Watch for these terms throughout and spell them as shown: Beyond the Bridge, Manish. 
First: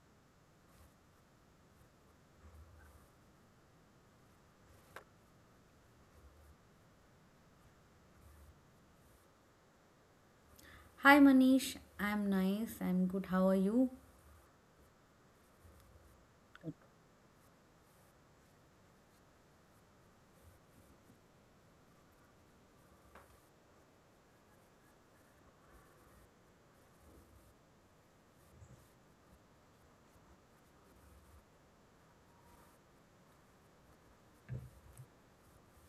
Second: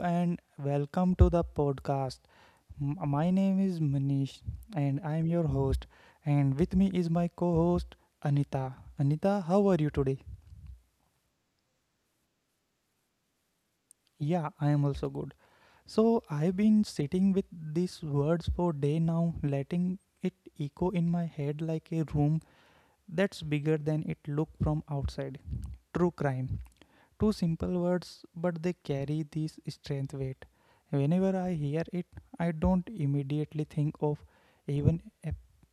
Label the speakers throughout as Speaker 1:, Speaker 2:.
Speaker 1: and welcome to the podcast. My name is Manish and I am your host. And with me is my co host Anita. Anita, how are you today?
Speaker 2: Hi Manish, I'm nice. I'm good. How are you?
Speaker 1: Yeah, I am also good. So I've been sitting with these words for day now, letting it echo in my head like a room that's bigger than it looked from outside. True crime. Two simple words, but they carry this strength weight. Whenever I hear it, I don't immediately think of even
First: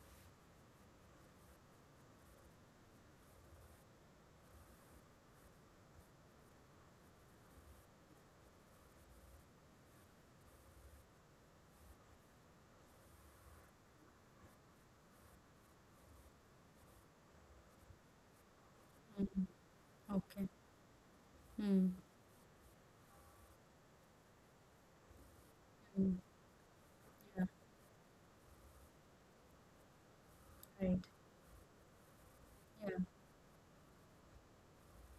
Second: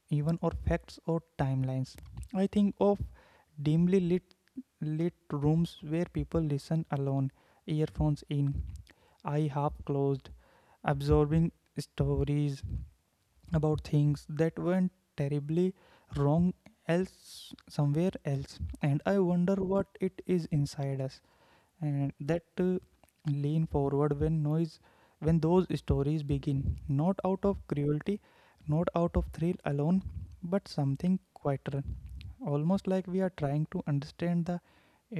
Speaker 1: even or facts or timelines. I think of dimly lit rooms where people listen alone, earphones in, eye half closed, absorbing stories about things that went terribly wrong else somewhere else. And I
Speaker 2: Mm,
Speaker 1: wonder what it is
Speaker 2: okay.
Speaker 1: inside us,
Speaker 2: Hmm.
Speaker 1: and that lean forward when noise, when those
Speaker 2: Mm,
Speaker 1: stories begin, not out
Speaker 2: yeah,
Speaker 1: of cruelty, not out of thrill alone, but
Speaker 2: right.
Speaker 1: something quieter, almost like we are trying to understand the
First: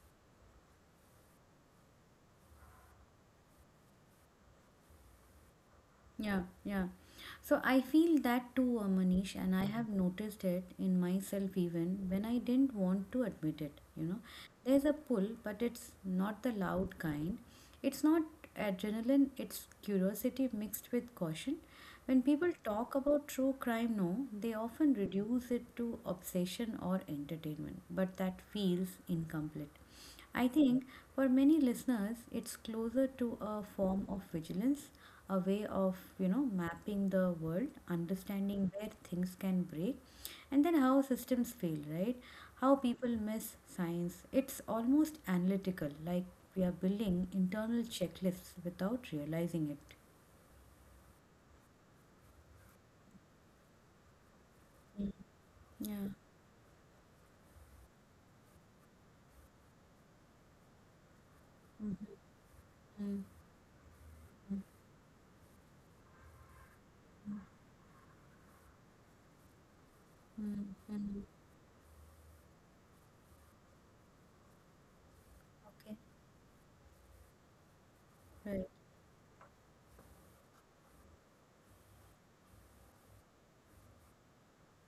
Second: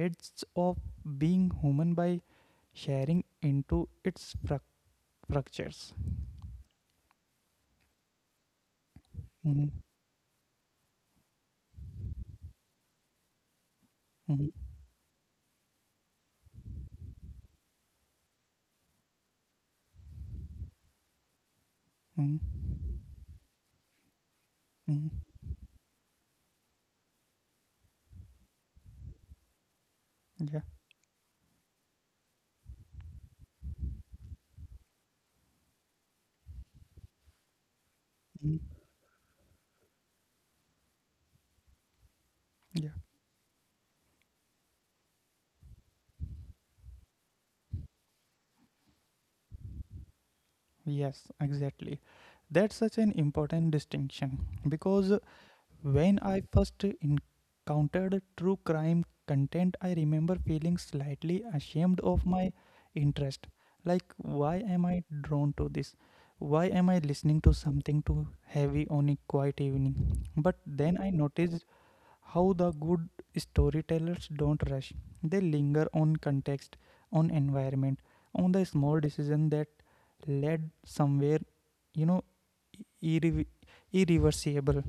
Speaker 1: edges of being human by sharing into its fractures.
Speaker 2: Yeah, yeah. So I feel that too, Manish, and I
Speaker 1: Mhm.
Speaker 2: have noticed it in myself even when I didn't want to admit it. You know,
Speaker 1: Mhm.
Speaker 2: there's a pull, but it's not the loud kind. It's not adrenaline, it's curiosity mixed with caution. When
Speaker 1: Mhm.
Speaker 2: people talk about true crime, no, they often
Speaker 1: Mhm.
Speaker 2: reduce it to obsession or entertainment, but that feels incomplete. I
Speaker 1: Yeah.
Speaker 2: think for many listeners, it's closer to a form of vigilance, a way of, you know, mapping the world, understanding
Speaker 1: Mhm.
Speaker 2: where things can break, and then how systems fail, right? How
Speaker 1: Yeah.
Speaker 2: people miss science. It's almost analytical, like we are building internal checklists without realizing
Speaker 1: Yes, exactly. That's such an important distinction
Speaker 2: it.
Speaker 1: because
Speaker 2: Mm. Yeah.
Speaker 1: when I first encountered true crime content, I remember feeling slightly ashamed of my
Speaker 2: Mm.
Speaker 1: interest. Like, why
Speaker 2: Mm.
Speaker 1: am I drawn to this? Why am I listening to something too heavy on a quiet evening? But
Speaker 2: Mm.
Speaker 1: then I
Speaker 2: Mm.
Speaker 1: noticed how the good storytellers don't rush. They linger
Speaker 2: Okay.
Speaker 1: on context, on environment, on the
Speaker 2: Right.
Speaker 1: small decision that led somewhere, you know, irre- irreversible.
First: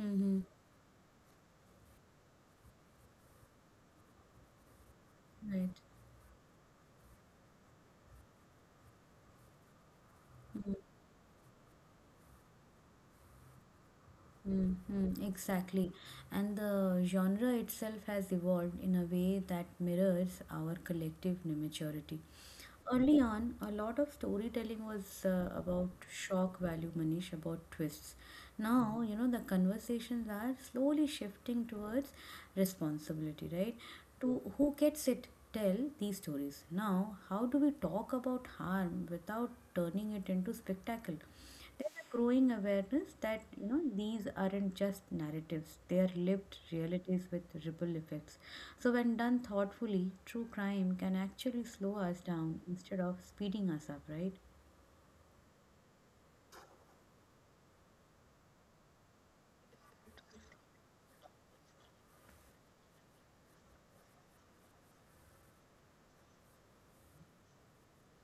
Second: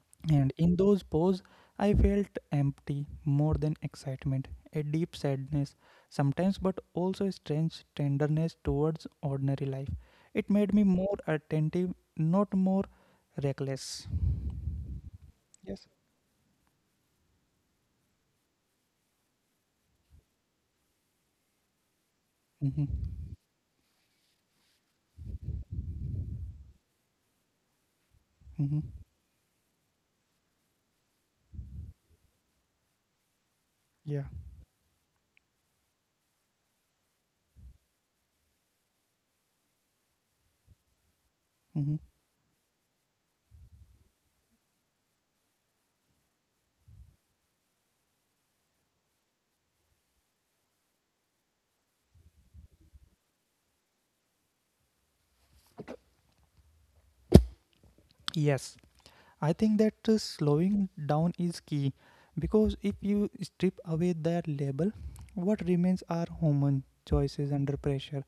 Speaker 2: Mm-hmm.
Speaker 1: And in those poses, I felt empty more than excitement, a deep
Speaker 2: Right.
Speaker 1: sadness sometimes, but also a strange tenderness towards ordinary life. It
Speaker 2: Mm-hmm.
Speaker 1: made me more attentive, not more reckless.
Speaker 2: Mm-hmm, exactly.
Speaker 1: Yes.
Speaker 2: And the genre itself has evolved in a way that mirrors our collective maturity.
Speaker 1: Mm-hmm.
Speaker 2: Early on, a lot of storytelling was about shock value, Manish, about twists.
Speaker 1: Mm-hmm.
Speaker 2: Now, you know, the conversations are slowly shifting towards responsibility, right?
Speaker 1: Yeah.
Speaker 2: To who gets it, tell these stories. Now, how do we talk about harm without turning it into spectacle? There's
Speaker 1: Mm-hmm.
Speaker 2: a growing awareness that, you know, these aren't just narratives, they are lived realities with ripple effects. So when done thoughtfully, true crime can actually slow us down instead of speeding us up, right?
Speaker 1: Yes. I think that slowing down is key because if you strip away that label, what remains are human choices under pressure,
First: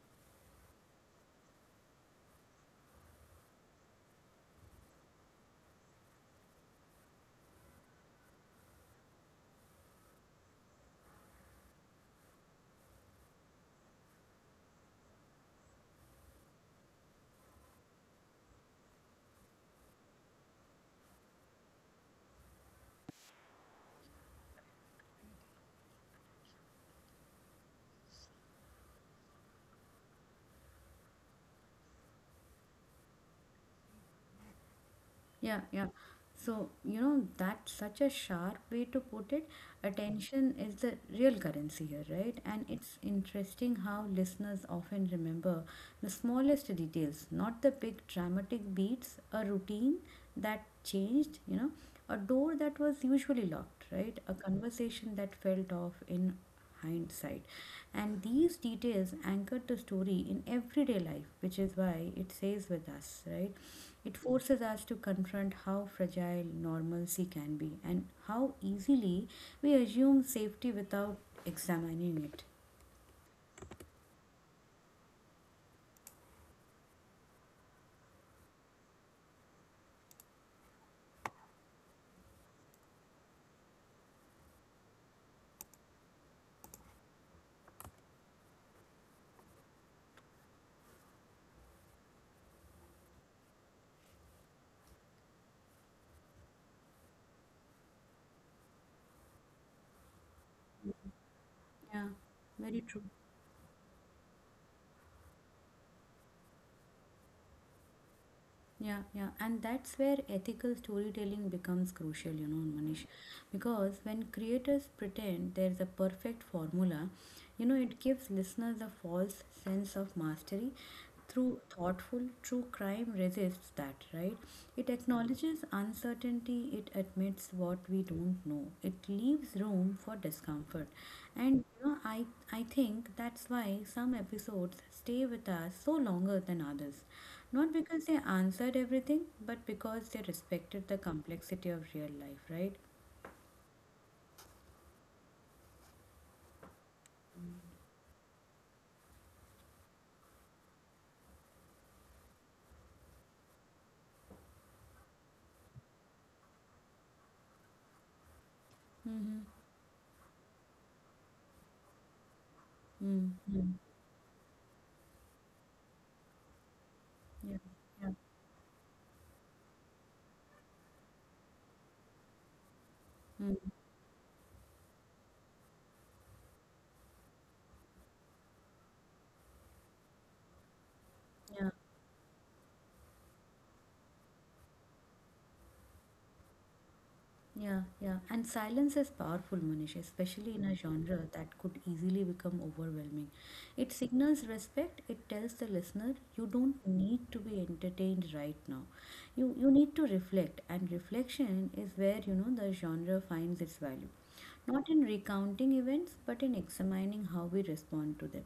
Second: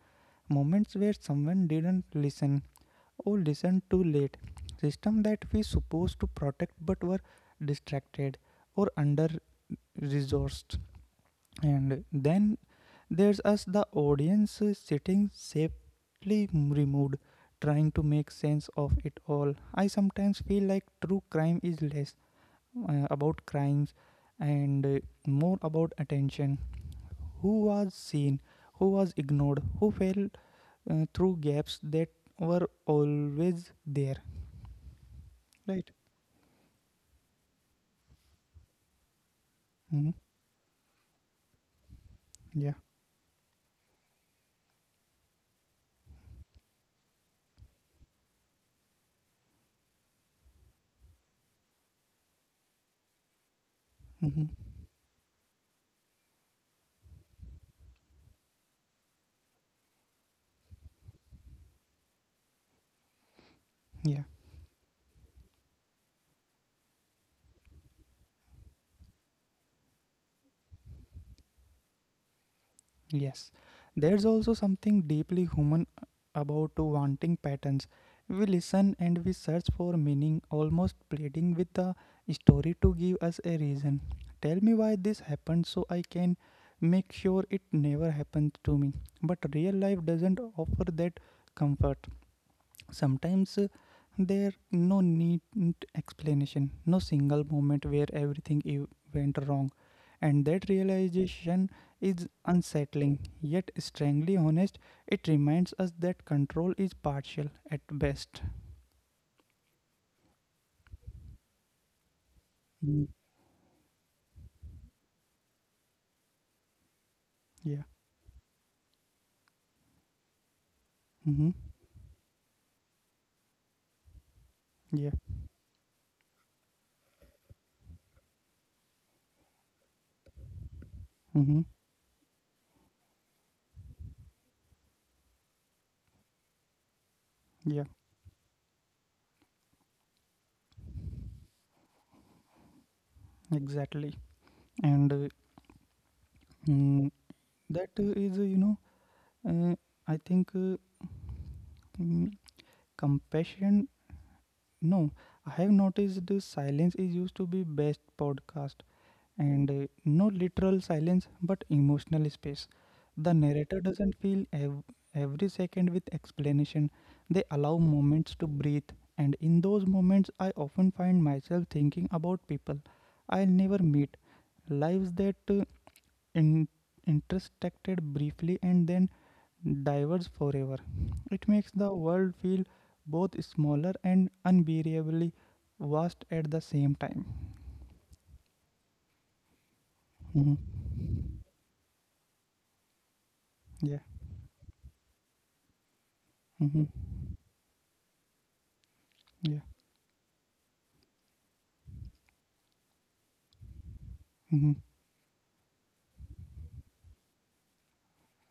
Speaker 1: moments where someone didn't listen. Or listen too late. System that we supposed to protect but were distracted or under resourced. And then there's us, the audience, sitting safely removed, trying to make sense of it all. I sometimes feel like true crime is less about crimes and more about attention. Who was seen, who was ignored, who fell through gaps that were always there.
Speaker 2: Yeah, yeah.
Speaker 1: Right.
Speaker 2: So, you know, that's such a sharp way to put it.
Speaker 1: Hmm.
Speaker 2: Attention is the real currency here, right? And
Speaker 1: Yeah.
Speaker 2: it's interesting how listeners often remember the smallest details, not the big dramatic beats, a routine that changed, you know, a door that was usually locked, right? A
Speaker 1: Hmm.
Speaker 2: conversation that felt off in hindsight. And these details anchor the story in everyday life, which is why it stays with us, right? It
Speaker 1: Yeah.
Speaker 2: forces us to confront how fragile normalcy can be and how easily we assume safety without examining it.
Speaker 1: Yes. There's also something deeply human about wanting patterns. We listen and we search for meaning, almost pleading with the story to give us a reason. Tell me why this happened so I can make sure it never happens to me. But real life doesn't offer that comfort. Sometimes there no neat explanation, no single moment where everything went wrong, and that realization
Speaker 2: Yeah,
Speaker 1: is
Speaker 2: very true.
Speaker 1: unsettling yet strangely honest. It reminds us that control is partial at best.
Speaker 2: Yeah, yeah. And that's where ethical storytelling becomes crucial, you know, Manish.
Speaker 1: Mm.
Speaker 2: Because when creators pretend there's a perfect formula, you know,
Speaker 1: Yeah.
Speaker 2: it gives listeners a false sense of mastery
Speaker 1: Mm-hmm.
Speaker 2: through thoughtful true crime. Resists that, right? It
Speaker 1: Yeah.
Speaker 2: acknowledges uncertainty, it admits what we don't know, it leaves room for discomfort.
Speaker 1: Mm-hmm.
Speaker 2: And you know, I think that's why some episodes stay with us so longer than others, not
Speaker 1: Yeah,
Speaker 2: because they answered everything but because they respected the complexity of real life, right?
Speaker 1: exactly. And mm, that is uh, I think mm, passion. No, I have noticed the silence is used to be best podcast,
Speaker 2: Mm-hmm.
Speaker 1: and no literal silence but emotional space. The
Speaker 2: Mm-hmm.
Speaker 1: narrator doesn't fill every second with explanation. They
Speaker 2: Yeah,
Speaker 1: allow
Speaker 2: yeah.
Speaker 1: moments to breathe, and in those moments I often find myself thinking about people I'll never meet, lives that in- intersected briefly and then diverge forever. It makes
Speaker 2: Mm.
Speaker 1: the world feel both smaller and unbearably vast at the same time.
Speaker 2: Yeah, yeah. And silence is powerful, Manish,
Speaker 1: Mhm.
Speaker 2: especially in a genre that could easily become overwhelming. It
Speaker 1: Yeah.
Speaker 2: signals respect, it tells the listener you don't
Speaker 1: Mhm.
Speaker 2: need to be entertained right now. You
Speaker 1: Yeah.
Speaker 2: you need to reflect, and reflection is where, you know, the genre finds its value.
Speaker 1: Mhm.
Speaker 2: Not in recounting events, but in examining how we respond to them.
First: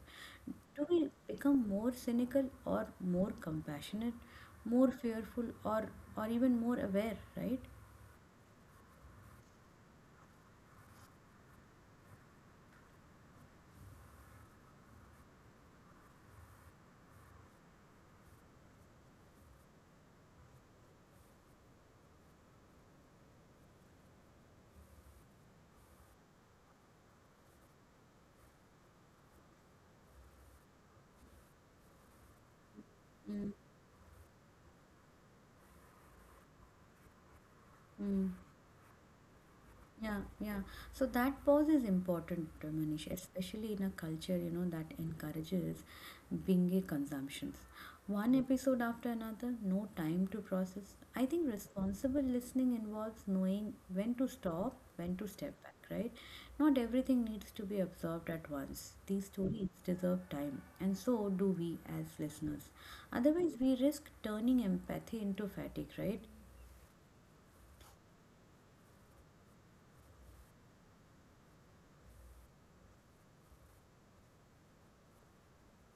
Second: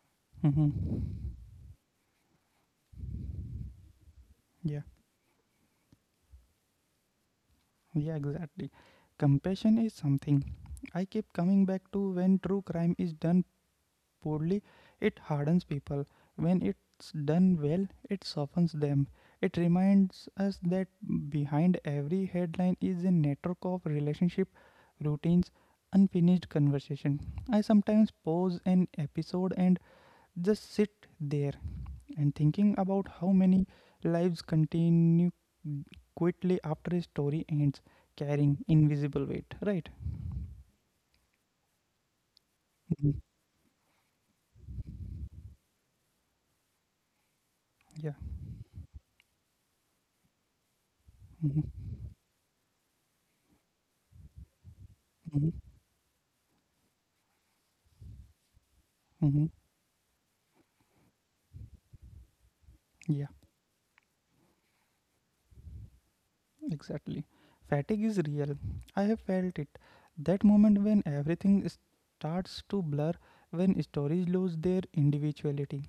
Speaker 2: Do we
Speaker 1: Mhm.
Speaker 2: become more cynical or more compassionate,
Speaker 1: Yeah.
Speaker 2: more fearful or even more aware, right?
Speaker 1: Yeah, exactly. Compassion is something I keep coming back to. When true crime is done poorly, it hardens people. When it's done well, it softens them. It reminds us that behind every headline is a network of relationship, routines, unfinished conversation. I sometimes pause an episode and just sit there and thinking about how
Speaker 2: Mm,
Speaker 1: many lives continue quickly after a story ends,
Speaker 2: mm.
Speaker 1: carrying invisible weight. Right?
Speaker 2: Yeah, yeah. So that pause is important, Manish,
Speaker 1: Mhm.
Speaker 2: especially in a culture, you know, that encourages binge consumptions.
Speaker 1: Yeah.
Speaker 2: One episode after another, no time to process. I think
Speaker 1: Mm-hmm.
Speaker 2: responsible listening involves knowing when to stop, when to
Speaker 1: Mm-hmm. Mm-hmm.
Speaker 2: step back, right? Not everything needs to be absorbed at once. These
Speaker 1: Mm-hmm.
Speaker 2: stories deserve time, and so do we as listeners.
Speaker 1: Yeah.
Speaker 2: Otherwise, we risk turning empathy into fatigue, right?
Speaker 1: Exactly. Fatigue is real. I have felt it. That moment when everything starts to blur, when stories lose their individuality.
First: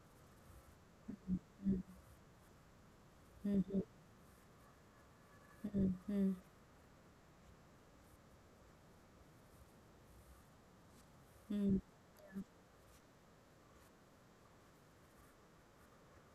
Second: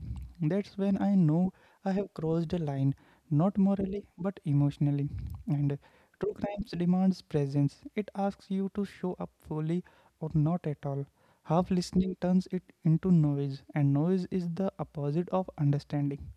Speaker 1: That's when I know I have crossed a line,
Speaker 2: Mm-hmm.
Speaker 1: not
Speaker 2: Mm-hmm.
Speaker 1: morally, but emotionally. And true crimes demands presence. It asks you to show up fully or not at all. Half
Speaker 2: Mm-hmm.
Speaker 1: listening turns it into noise, and noise is the opposite of understanding.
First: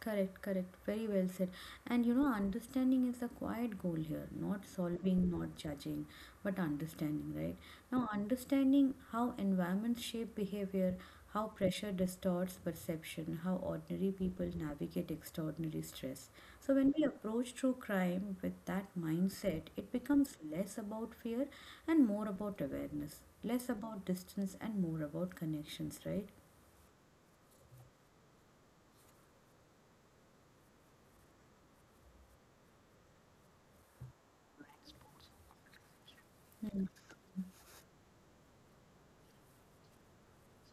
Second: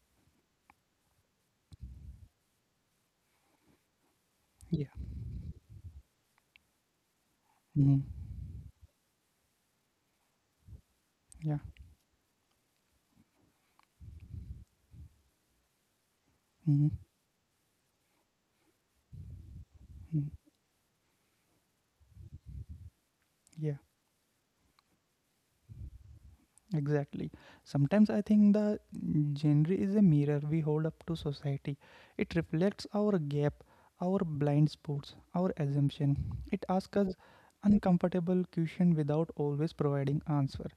Speaker 2: Correct, correct. Very well said. And you know, understanding is the quiet goal here, not
Speaker 1: Yeah.
Speaker 2: solving, not judging, but understanding, right?
Speaker 1: Mhm.
Speaker 2: Now, understanding how environments shape behavior, how
Speaker 1: Yeah.
Speaker 2: pressure distorts perception, how ordinary people navigate extraordinary stress. So,
Speaker 1: Mhm.
Speaker 2: when we approach true crime with that mindset, it
Speaker 1: Mhm.
Speaker 2: becomes less about fear and more about awareness, less
Speaker 1: Yeah.
Speaker 2: about distance and more about connections, right?
Speaker 1: Exactly. Sometimes I think the genre is a mirror we hold up to society. It reflects our gap, our blind spots, our assumption. It
Speaker 2: Mm,
Speaker 1: asks us uncomfortable question without always providing answer.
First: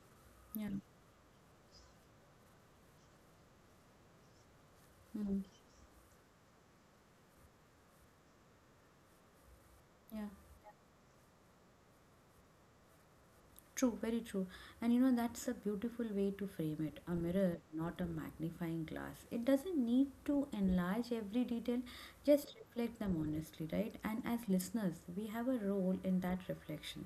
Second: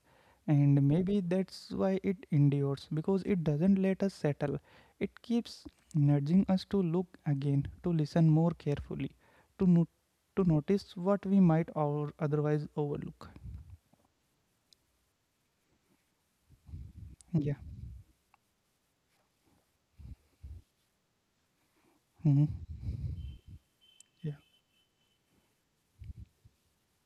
Speaker 2: yeah.
Speaker 1: And maybe that's why it endures, because it doesn't let us settle. It
Speaker 2: Mm,
Speaker 1: keeps nudging us to look again, to listen more carefully, to no-
Speaker 2: yeah.
Speaker 1: to notice what we might or otherwise overlook.
Speaker 2: True, very true. And you know, that's a beautiful way to frame it, a
Speaker 1: Yeah.
Speaker 2: mirror, not a magnifying glass. It doesn't need to enlarge every detail,
Speaker 1: Mhm.
Speaker 2: just reflect them honestly, right? And as listeners, we have a role in that reflection.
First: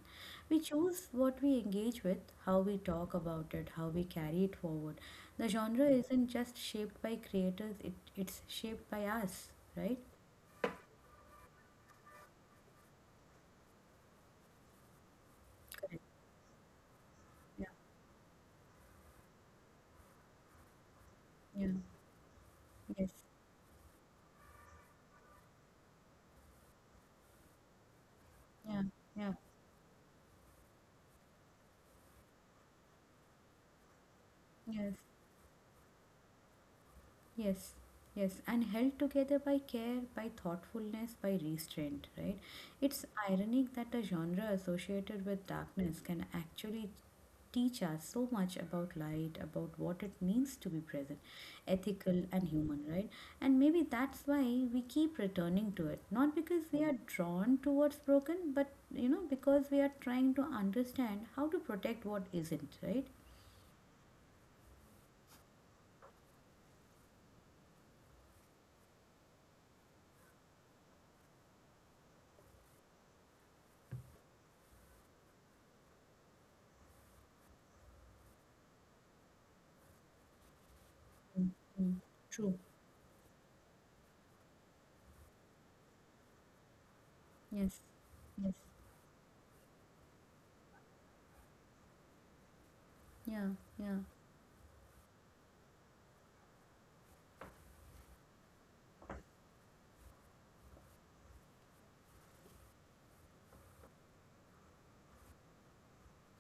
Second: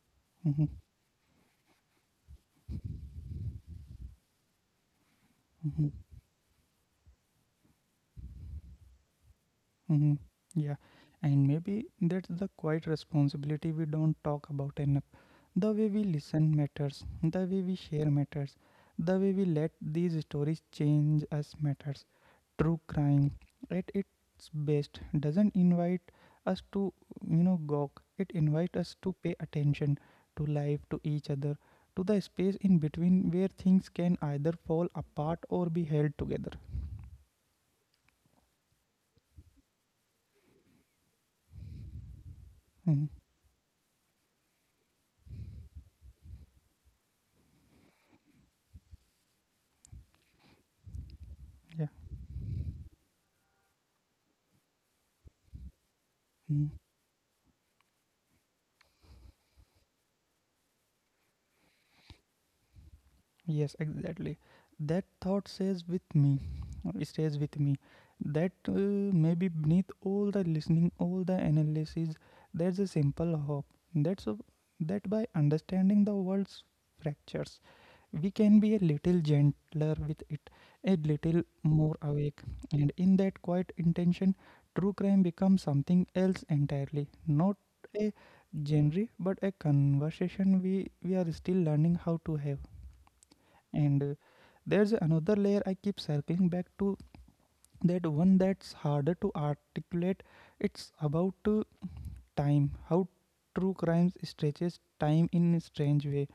Speaker 2: We
Speaker 1: Mm-hmm.
Speaker 2: choose what we engage with, how we talk about it, how we carry it forward. The genre
Speaker 1: Mm-hmm.
Speaker 2: isn't just shaped by creators, it's shaped by us, right?
Speaker 1: Mm-hmm. Yeah, and maybe that's the quiet responsibility we don't talk about enough. The way
Speaker 2: Correct.
Speaker 1: we listen matters, the way
Speaker 2: Yeah,
Speaker 1: we share matters, the way we let these stories change us
Speaker 2: yeah,
Speaker 1: matters. True
Speaker 2: yes,
Speaker 1: crime, at its best, doesn't invite us to, gawk. It invites
Speaker 2: yeah,
Speaker 1: us to
Speaker 2: yeah,
Speaker 1: pay attention to life, to each other, to the space in between where things can either fall
Speaker 2: yes.
Speaker 1: apart or be held together.
Speaker 2: Yes, yes, and held together by care, by thoughtfulness, by restraint, right? It's
Speaker 1: Mm-hmm.
Speaker 2: ironic that a genre associated with darkness can actually teach us so much about light, about what it means to be present,
Speaker 1: Yeah.
Speaker 2: ethical and human, right? And maybe that's why we keep returning to it, not because
Speaker 1: Mm-hmm.
Speaker 2: we are drawn towards broken, but you know, because we are trying to understand how to protect what isn't, right?
Speaker 1: Yes, exactly. That thought says with me, stays with me. That maybe beneath all the listening, all the analysis, there's a simple hope. That's a, that by understanding the world's fractures, we can be a little gentler with it, a
Speaker 2: Mm,
Speaker 1: little
Speaker 2: mm.
Speaker 1: more awake,
Speaker 2: True.
Speaker 1: and in that quiet intention, true crime becomes something else entirely. Not
Speaker 2: Yes.
Speaker 1: a
Speaker 2: Yes.
Speaker 1: genre, but a conversation we are still learning how to have.
Speaker 2: Yeah. Yeah.
Speaker 1: And there's another layer I keep circling back to, that one that's harder to articulate. It's about time, how true crime stretches time in a strange way.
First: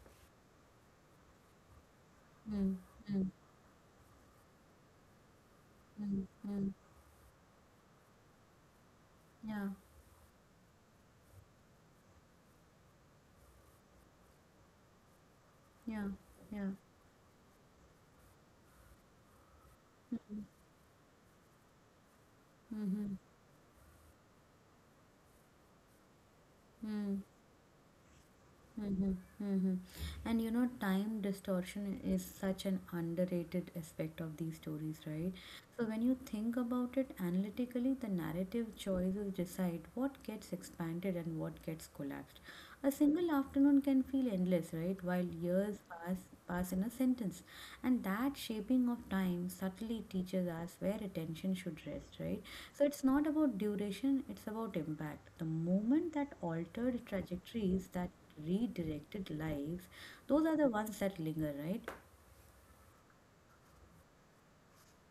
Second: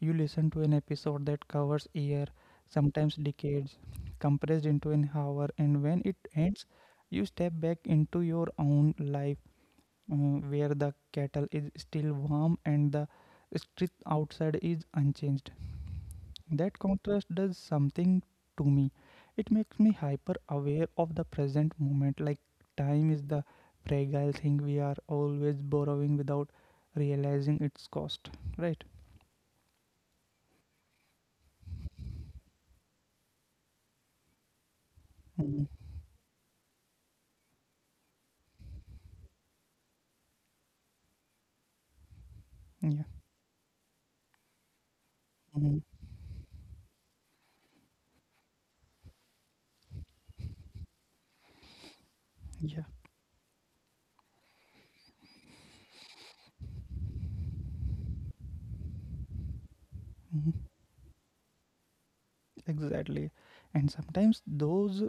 Speaker 1: You listen to an episode that covers year,
Speaker 2: Mm,
Speaker 1: sometimes
Speaker 2: mm,
Speaker 1: decades, compressed into an hour, and when it
Speaker 2: mm, mm.
Speaker 1: ends
Speaker 2: Mm.
Speaker 1: you step back into your own life,
Speaker 2: Yeah,
Speaker 1: where the kettle is still warm and the street outside is unchanged.
Speaker 2: yeah, yeah.
Speaker 1: That contrast does something to me. It makes me hyper
Speaker 2: Mm,
Speaker 1: aware of the present moment, like time
Speaker 2: mhm,
Speaker 1: is the fragile thing we are always borrowing without
Speaker 2: mm.
Speaker 1: realizing its cost, right?
Speaker 2: Mm-hmm, mm-hmm. And you know, time distortion is such an underrated aspect of these stories, right?
Speaker 1: Mhm.
Speaker 2: So when you think about it analytically, the narrative choices decide what gets expanded and what gets collapsed. A
Speaker 1: Yeah.
Speaker 2: single afternoon can feel endless, right? While years
Speaker 1: Mhm.
Speaker 2: pass in a sentence. And that shaping of time subtly teaches us where attention should rest, right? So
Speaker 1: Yeah.
Speaker 2: it's not about duration, it's about impact. The moment that altered trajectories, that redirected lives, those are
Speaker 1: Mhm.
Speaker 2: the ones that linger, right?
Speaker 1: Exactly. And sometimes those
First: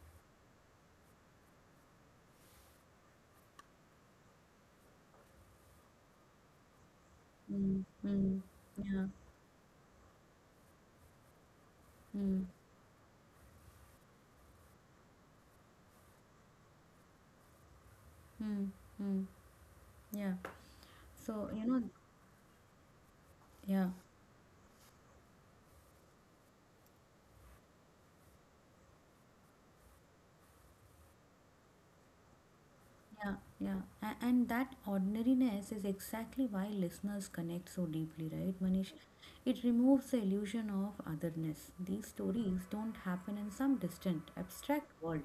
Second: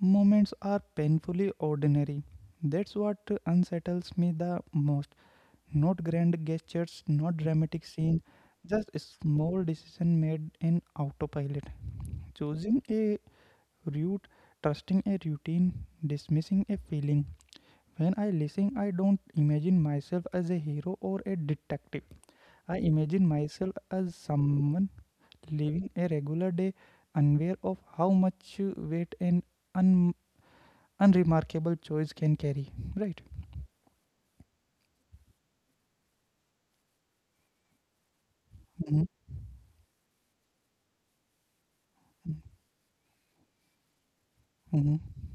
Speaker 1: moments are painfully ordinary. That's what unsettles me the most. Not grand gestures, not dramatic
Speaker 2: Mm,
Speaker 1: scene,
Speaker 2: mm,
Speaker 1: just a
Speaker 2: yeah,
Speaker 1: small decision made in autopilot.
Speaker 2: mm,
Speaker 1: Choosing a route, trusting a routine, dismissing a feeling. When I listen,
Speaker 2: mm,
Speaker 1: I don't
Speaker 2: mm.
Speaker 1: imagine myself
Speaker 2: Yeah.
Speaker 1: as a hero or a
Speaker 2: So, you know,
Speaker 1: detective. I imagine myself
Speaker 2: yeah.
Speaker 1: as someone living a regular day, unaware of how much weight an un- unremarkable choice can carry. Right?
Speaker 2: Yeah, yeah. And that ordinariness is exactly why listeners connect so deeply, right, Manish?
Speaker 1: Mm-hmm.
Speaker 2: It removes the illusion of otherness. These stories don't happen in some distant,
Speaker 1: Mm-hmm.
Speaker 2: abstract
Speaker 1: Mm-hmm.
Speaker 2: world.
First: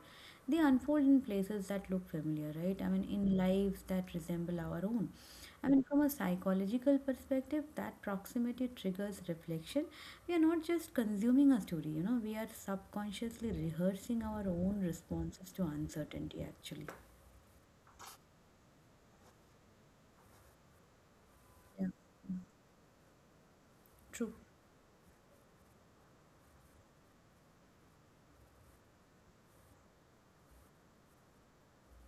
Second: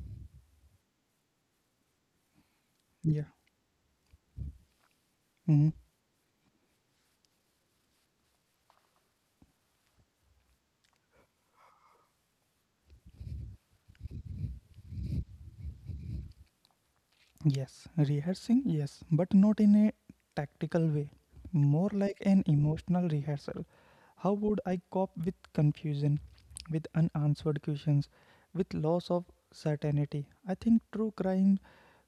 Speaker 2: They unfold in places that look familiar, right? I mean,
Speaker 1: Yeah.
Speaker 2: in lives that resemble our own. I
Speaker 1: Mm-hmm.
Speaker 2: mean, from a psychological perspective, that proximity triggers reflection. We are not just consuming a story, you know, we are subconsciously rehearsing our own responses to uncertainty, actually.
Speaker 1: Yes, rehearsing, yes, but not in a tactical way,
Speaker 2: Yeah.
Speaker 1: more like an emotional rehearsal.
Speaker 2: True.
Speaker 1: How would I cope with confusion, with unanswered questions, with loss of certainty? I think true crime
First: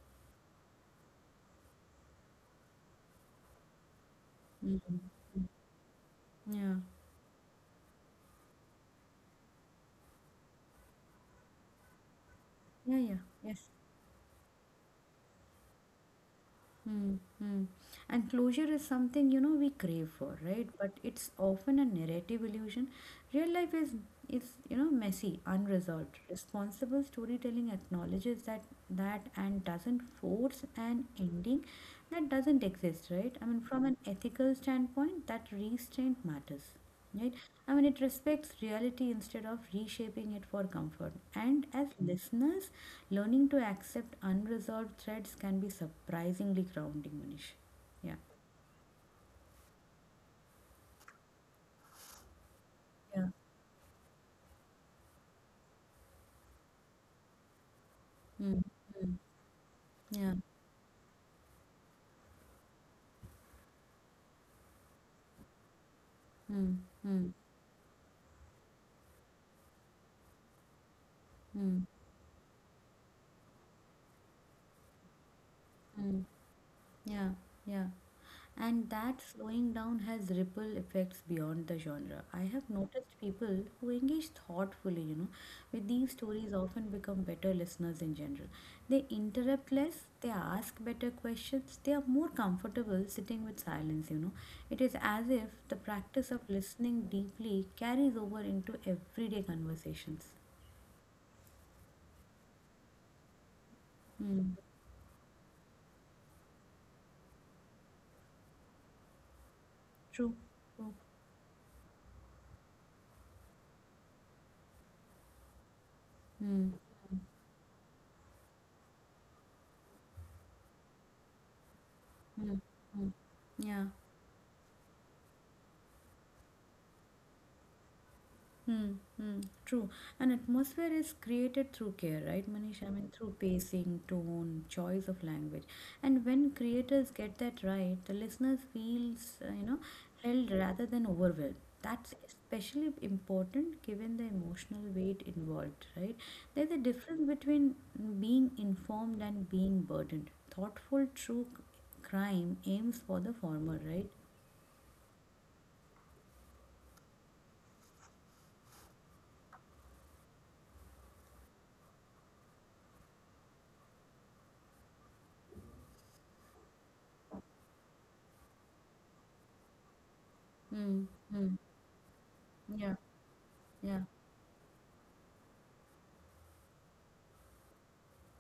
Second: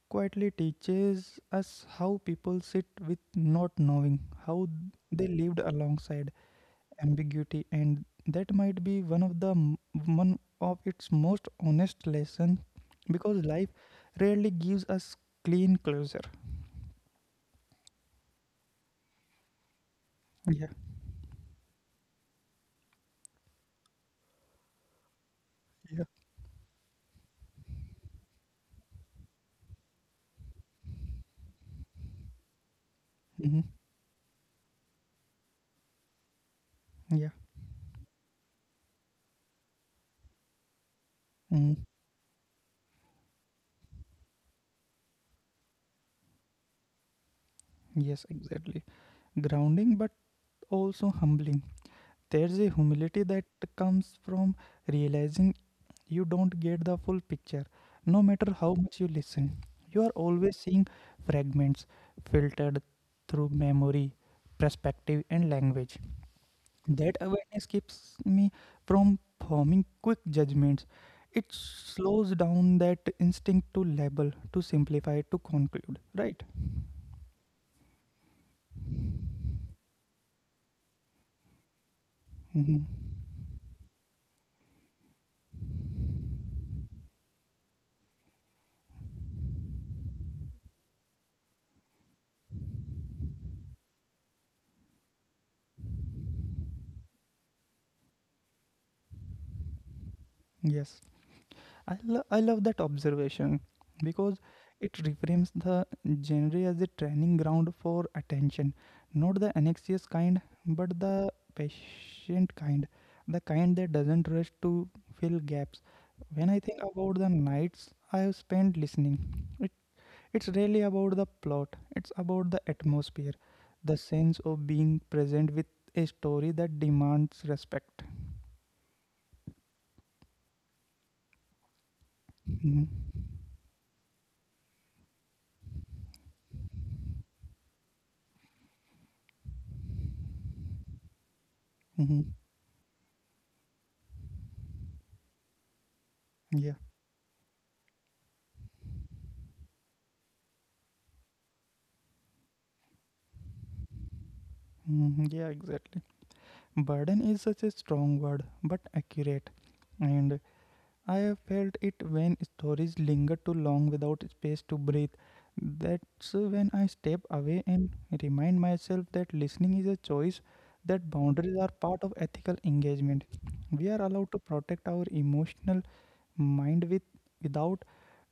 Speaker 1: quietly teaches us how people sit with not knowing, how
Speaker 2: Mm.
Speaker 1: they lived alongside,
Speaker 2: Yeah.
Speaker 1: ambiguity, and that might be one of its most honest lessons,
Speaker 2: Yeah, yeah.
Speaker 1: because
Speaker 2: Yes.
Speaker 1: life rarely gives us clean closure.
Speaker 2: Hmm. Hmm. And closure is something, you know, we crave for, right?
Speaker 1: Yeah.
Speaker 2: But it's often a narrative illusion. Real life is, you know, messy,
Speaker 1: Yeah.
Speaker 2: unresolved. Responsible storytelling acknowledges that and doesn't force an ending that doesn't exist, right? I mean,
Speaker 1: Hmm.
Speaker 2: from an ethical standpoint, that restraint matters. Right?
Speaker 1: Yeah.
Speaker 2: I mean, it respects reality instead of reshaping it for comfort. And
Speaker 1: Hmm.
Speaker 2: as listeners, learning to accept unresolved threads can be surprisingly grounding, Manish. Yeah.
Speaker 1: Yes, exactly. Grounding, but also humbling. There's a
Speaker 2: Yeah.
Speaker 1: humility that comes from realizing you don't get the full picture, no
Speaker 2: Mm.
Speaker 1: matter how much
Speaker 2: Mm.
Speaker 1: you listen. You are
Speaker 2: Yeah.
Speaker 1: always seeing fragments filtered through memory, perspective, and language.
Speaker 2: Mm. Mm.
Speaker 1: That awareness keeps me from forming quick judgments. It
Speaker 2: Mm.
Speaker 1: slows down that instinct to label, to simplify, to conclude,
Speaker 2: Mm.
Speaker 1: right?
Speaker 2: Yeah. Yeah. And that slowing down has ripple effects beyond the genre. I have
Speaker 1: Hmm.
Speaker 2: noticed people who engage thoughtfully, you know, with these stories often become better listeners in general. They interrupt less, they ask better questions, they are more comfortable sitting with silence, you know. It is as if the practice of listening deeply carries over into everyday conversations.
Speaker 1: Yes. I love that observation because
Speaker 2: Hmm.
Speaker 1: it reframes the genre as a training ground for attention, not the anxious
Speaker 2: True.
Speaker 1: kind,
Speaker 2: True.
Speaker 1: but the patient kind, the kind that doesn't rush to fill gaps. When
Speaker 2: Hmm.
Speaker 1: I think
Speaker 2: Hmm.
Speaker 1: about the nights I have spent listening, it's really about the plot, it's about
Speaker 2: Hmm.
Speaker 1: the
Speaker 2: Hmm.
Speaker 1: atmosphere,
Speaker 2: Yeah.
Speaker 1: the sense of being present with a story that demands respect.
Speaker 2: Hmm, hmm, true. And atmosphere is created through care, right, Manish?
Speaker 1: Mhm.
Speaker 2: I mean, through pacing, tone, choice of language. And when creators get that right, the listeners feels, you know, held rather than overwhelmed. That's
Speaker 1: Mhm.
Speaker 2: especially important given the emotional weight involved, right? There's
Speaker 1: Yeah.
Speaker 2: a difference between being informed and being burdened. Thoughtful, crime aims for the former, right?
Speaker 1: Mhm. Yeah, exactly. Burden is such a strong word, but accurate. And I have felt it when stories linger too long without space to breathe. That's when I step away and remind myself that listening is a choice,
Speaker 2: Hmm,
Speaker 1: that
Speaker 2: hmm,
Speaker 1: boundaries are part of ethical
Speaker 2: yeah,
Speaker 1: engagement. We
Speaker 2: yeah.
Speaker 1: are allowed to protect our emotional mind without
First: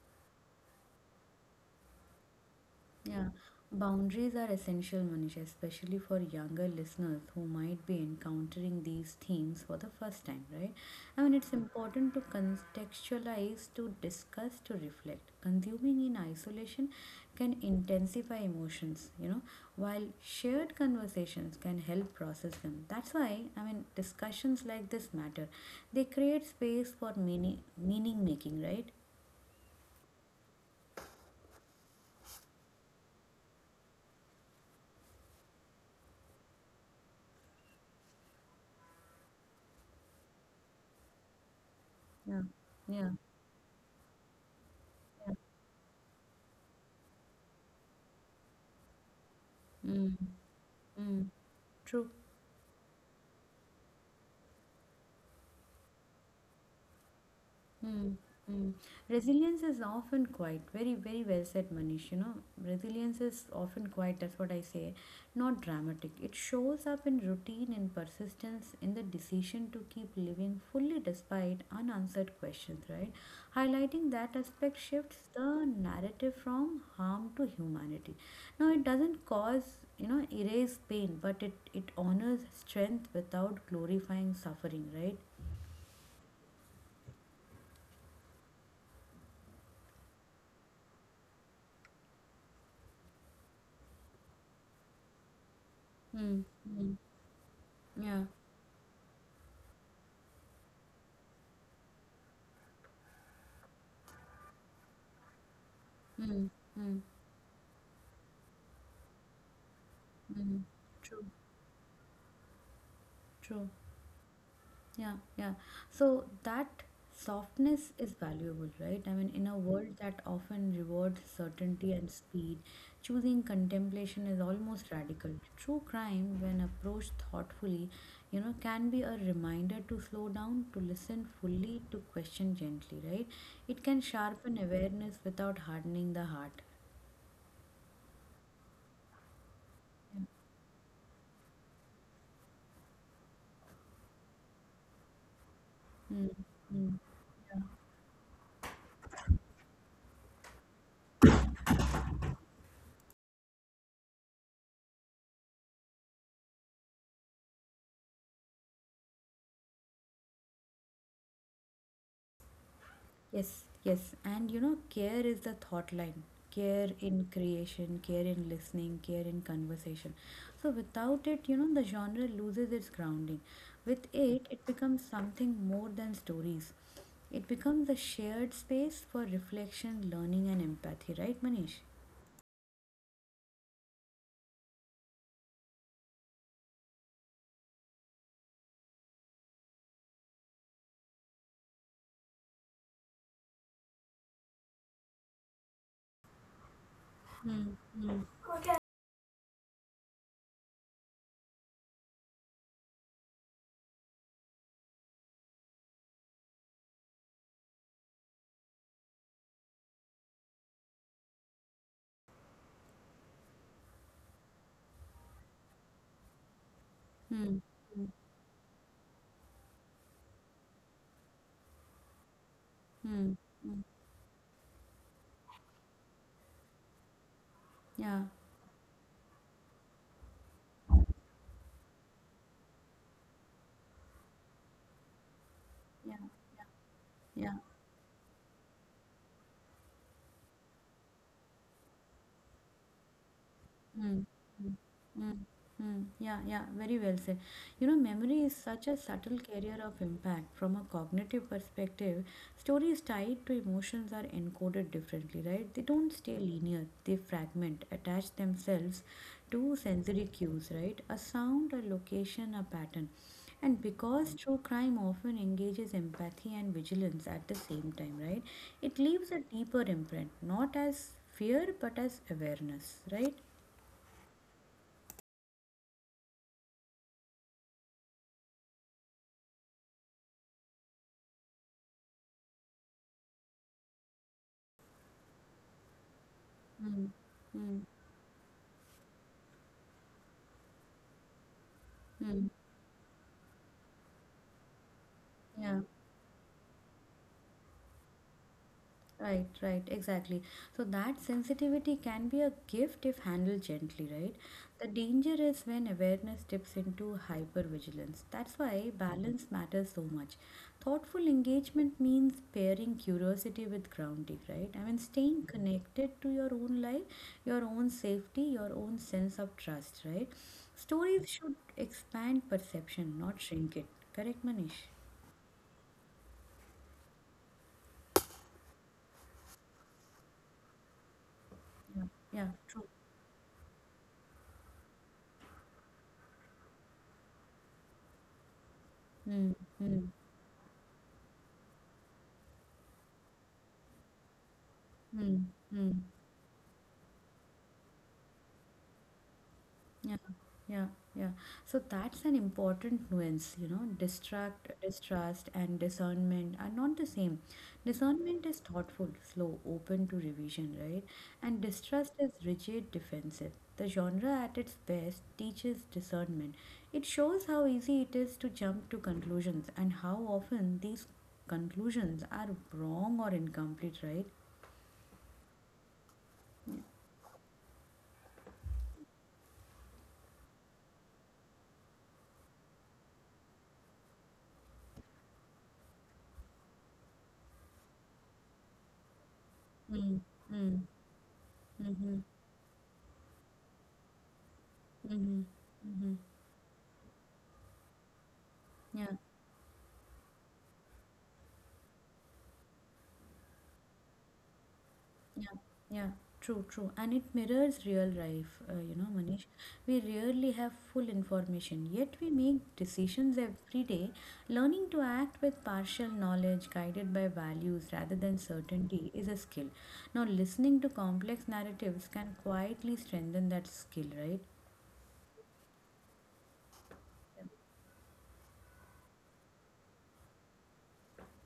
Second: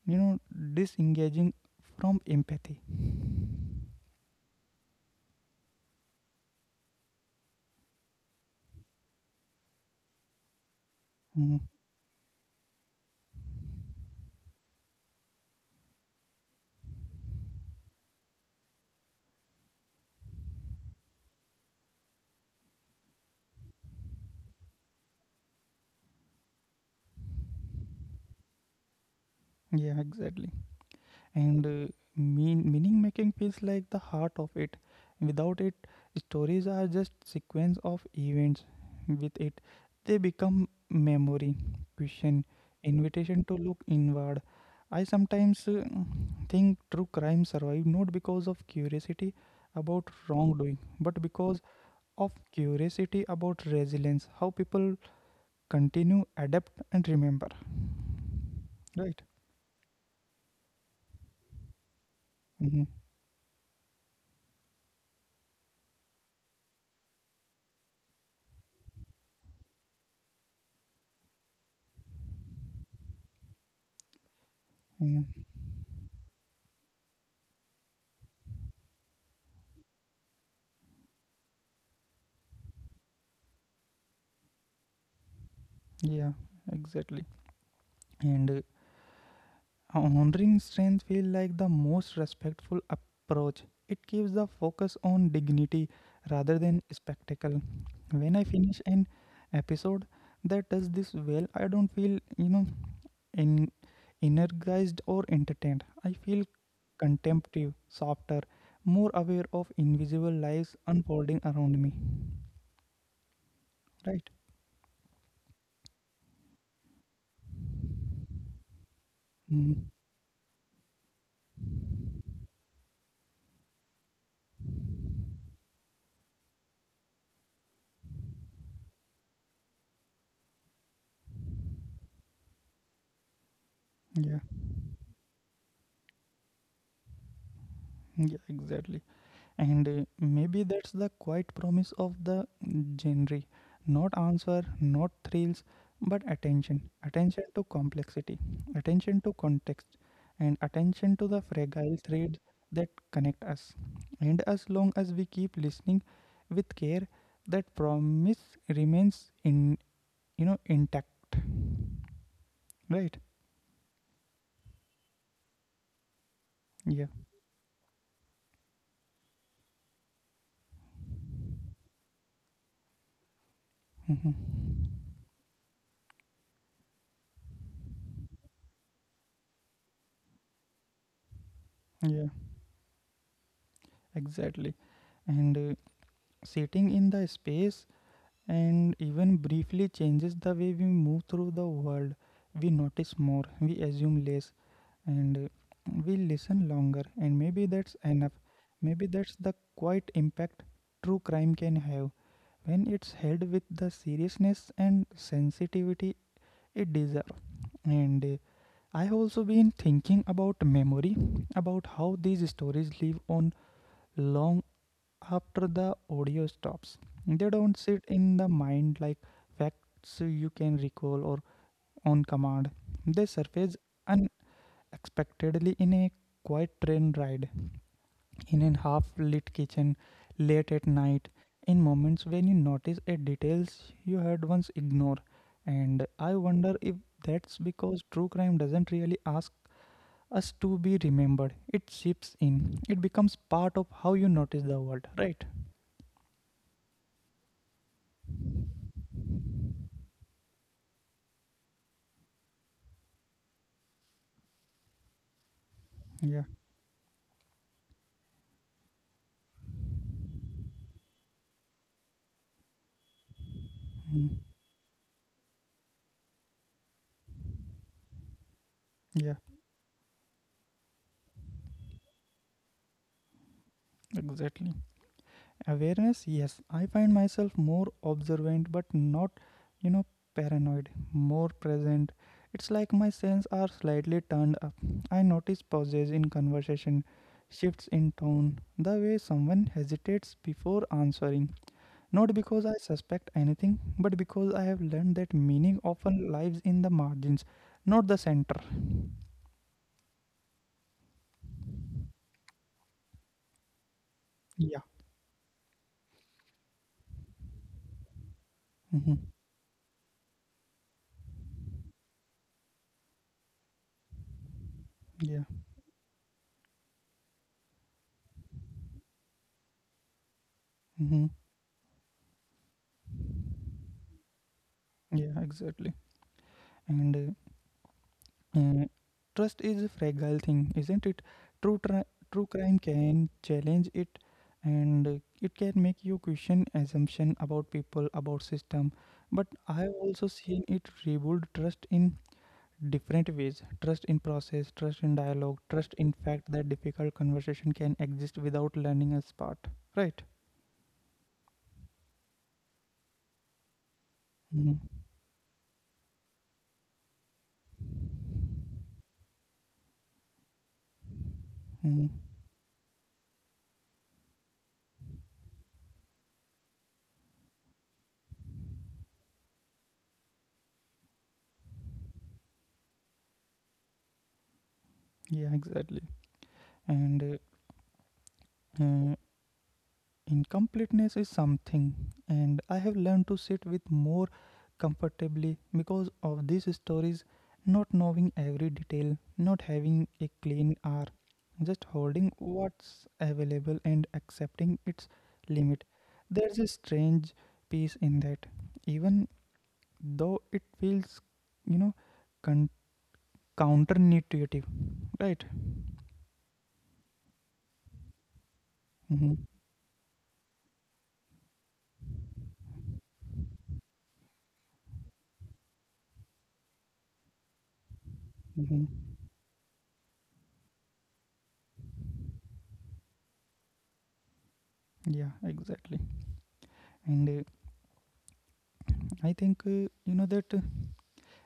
Speaker 1: you know disengaging from empathy.
Speaker 2: Yeah, boundaries are essential, Manish, especially for younger listeners who might be encountering these themes for the first time, right? I mean, it's
Speaker 1: Mm.
Speaker 2: important to contextualize, to discuss, to reflect. Consuming in isolation can intensify emotions, you know, while shared conversations can help process them. That's why, I mean, discussions like this matter. They create space for meaning, meaning making, right?
Speaker 1: Yeah, exactly. And meaning making feels like the heart of it. Without it, stories are just sequence of events. With it, they become memory,
Speaker 2: Yeah,
Speaker 1: question,
Speaker 2: yeah,
Speaker 1: invitation to look inward. I
Speaker 2: yeah.
Speaker 1: sometimes think true crime survive not because of curiosity about
Speaker 2: Mm,
Speaker 1: wrongdoing, but
Speaker 2: mm,
Speaker 1: because
Speaker 2: true.
Speaker 1: of curiosity about resilience, how people continue adapt and remember,
Speaker 2: Hmm. Hmm.
Speaker 1: right?
Speaker 2: Resilience is often quiet. Very, very well said, Manish. You know,
Speaker 1: Hmm.
Speaker 2: resilience is often quiet. That's what I say. Not dramatic. It shows up in routine and persistence in the decision to keep living fully despite unanswered questions, right? Highlighting that aspect shifts
Speaker 1: Hmm.
Speaker 2: the narrative from harm to humanity. Now, it doesn't cause, you know, erase pain, but it honors strength without glorifying suffering, right?
Speaker 1: Yeah, exactly. And honoring strength feel like the most respectful approach. It keeps the focus on dignity
Speaker 2: Hmm.
Speaker 1: rather than
Speaker 2: Hmm.
Speaker 1: spectacle.
Speaker 2: Yeah.
Speaker 1: When I finish an episode that does this well, I don't feel, you know in energized or entertained. I feel
Speaker 2: Mm, mm,
Speaker 1: contemplative, softer, more aware of invisible
Speaker 2: mm.
Speaker 1: lives
Speaker 2: True,
Speaker 1: unfolding around me,
Speaker 2: true.
Speaker 1: right?
Speaker 2: Yeah, yeah. So that softness is valuable, right? I mean, in a world
Speaker 1: Mhm.
Speaker 2: that often rewards certainty and speed, choosing contemplation is almost radical. True crime, when approached thoughtfully, you know, can be a reminder to slow down, to listen fully, to question gently, right? It can
Speaker 1: Yeah.
Speaker 2: sharpen awareness without hardening the heart.
Speaker 1: Yeah, exactly. And
Speaker 2: Mm,
Speaker 1: maybe that's the quiet promise of the genre. Not answer, not thrills, but attention.
Speaker 2: mm.
Speaker 1: Attention to complexity, attention to context, and attention to the fragile threads that connect us. And as long as we keep listening with care, that promise remains in you know intact. Right?
Speaker 2: Yes, yes. And you know, care is the thought line. Care
Speaker 1: Yeah.
Speaker 2: in creation, care in listening, care in conversation. So without it, you know, the genre loses its grounding. With it,
Speaker 1: Hmm.
Speaker 2: it becomes something more than stories. It becomes a shared space for reflection, learning, and empathy, right, Manish?
Speaker 1: Yeah. Exactly, and sitting in the space and even briefly changes the way we move through the world. We notice more, we assume less, and we listen longer. And maybe
Speaker 2: Hmm.
Speaker 1: that's enough. Maybe that's the quiet impact true crime can have, when it's held with the seriousness and sensitivity it deserves. And I have also been thinking about memory, about how these stories live on long after the audio stops. They
Speaker 2: Hmm.
Speaker 1: don't sit in the mind like facts you can recall or on command. They
Speaker 2: Hmm.
Speaker 1: surface unexpectedly in a quiet train ride,
Speaker 2: Yeah.
Speaker 1: in a half lit kitchen, late at night, in moments when you notice a details you had once ignored. And I wonder if
Speaker 2: Yeah.
Speaker 1: that's because true crime doesn't really ask us to be remembered. It seeps in. It becomes part of how
Speaker 2: Mm,
Speaker 1: you notice
Speaker 2: mm,
Speaker 1: the world,
Speaker 2: mm,
Speaker 1: right?
Speaker 2: mm. Yeah, yeah, very well said. You know, memory is such a subtle carrier of impact. From a cognitive perspective, stories tied to emotions are encoded differently, right? They don't stay
Speaker 1: Yeah.
Speaker 2: linear, they fragment, attach themselves to sensory cues, right? A sound, a location, a pattern. And
Speaker 1: Mm.
Speaker 2: because true crime often engages empathy and vigilance at the same time, right? It
Speaker 1: Yeah.
Speaker 2: leaves a deeper imprint, not as fear but as awareness, right?
Speaker 1: Exactly. Awareness, yes. I find myself more observant but not, you know, paranoid, more present. It's like my senses are slightly turned up. I notice pauses in conversation,
Speaker 2: Mm,
Speaker 1: shifts
Speaker 2: mm,
Speaker 1: in tone, the way someone hesitates before answering. Not
Speaker 2: mm.
Speaker 1: because I suspect anything, but because I have learned that meaning
Speaker 2: Yeah,
Speaker 1: often lies in the margins, not the center.
Speaker 2: right, right, exactly. So that sensitivity can be a gift if handled gently, right?
Speaker 1: Yeah.
Speaker 2: The danger is when awareness dips into hypervigilance. That's why
Speaker 1: Hmm.
Speaker 2: balance matters so much. Thoughtful engagement means pairing curiosity with grounding, right? I mean,
Speaker 1: Yeah.
Speaker 2: staying connected to your own life, your own safety, your own sense of trust, right?
Speaker 1: Hmm.
Speaker 2: Stories should expand perception, not shrink it. Correct, Manish?
Speaker 1: Yeah, exactly. And Uh, Trust is a fragile thing, isn't it? True, tri-
Speaker 2: Yeah,
Speaker 1: True
Speaker 2: yeah,
Speaker 1: crime
Speaker 2: true.
Speaker 1: can challenge it, and it can make you question assumption about people, about system. But
Speaker 2: Mm,
Speaker 1: I've
Speaker 2: mm,
Speaker 1: also seen it rebuild trust in different ways: trust in process, trust in
Speaker 2: mm,
Speaker 1: dialogue, trust
Speaker 2: mm.
Speaker 1: in fact that difficult conversation can exist without learning a part.
Speaker 2: Yeah,
Speaker 1: Right?
Speaker 2: yeah, yeah. So that's an important nuance, you know. Distract,
Speaker 1: Mm-hmm.
Speaker 2: distrust, and discernment are not the same. Discernment is thoughtful, slow, open to revision, right? And distrust is rigid, defensive. The genre at its best teaches discernment. It shows how easy it is to jump to conclusions and how often these conclusions are wrong or incomplete, right?
Speaker 1: Yeah, exactly.
Speaker 2: Mm,
Speaker 1: And uh, Incompleteness is something, and I have learned to sit with more comfortably because of these stories. Not knowing every detail, not having a clean
Speaker 2: mm,
Speaker 1: arc, just
Speaker 2: mm-hmm.
Speaker 1: holding what's available and accepting its
Speaker 2: Mm-hmm.
Speaker 1: limit.
Speaker 2: Mm-hmm.
Speaker 1: There's a strange peace in that,
Speaker 2: Yeah,
Speaker 1: even though it feels, you know, con- counterintuitive, right?
Speaker 2: yeah, yeah. True, true. And it mirrors real life, you know,
Speaker 1: Mm-hmm.
Speaker 2: Manish. We rarely have full information, yet we make decisions every day, learning to act with partial knowledge guided by values rather than
Speaker 1: Mm-hmm.
Speaker 2: certainty is a skill. Now, listening to complex narratives can quietly strengthen that skill, right?
Speaker 1: Yeah, exactly. And I think you know that.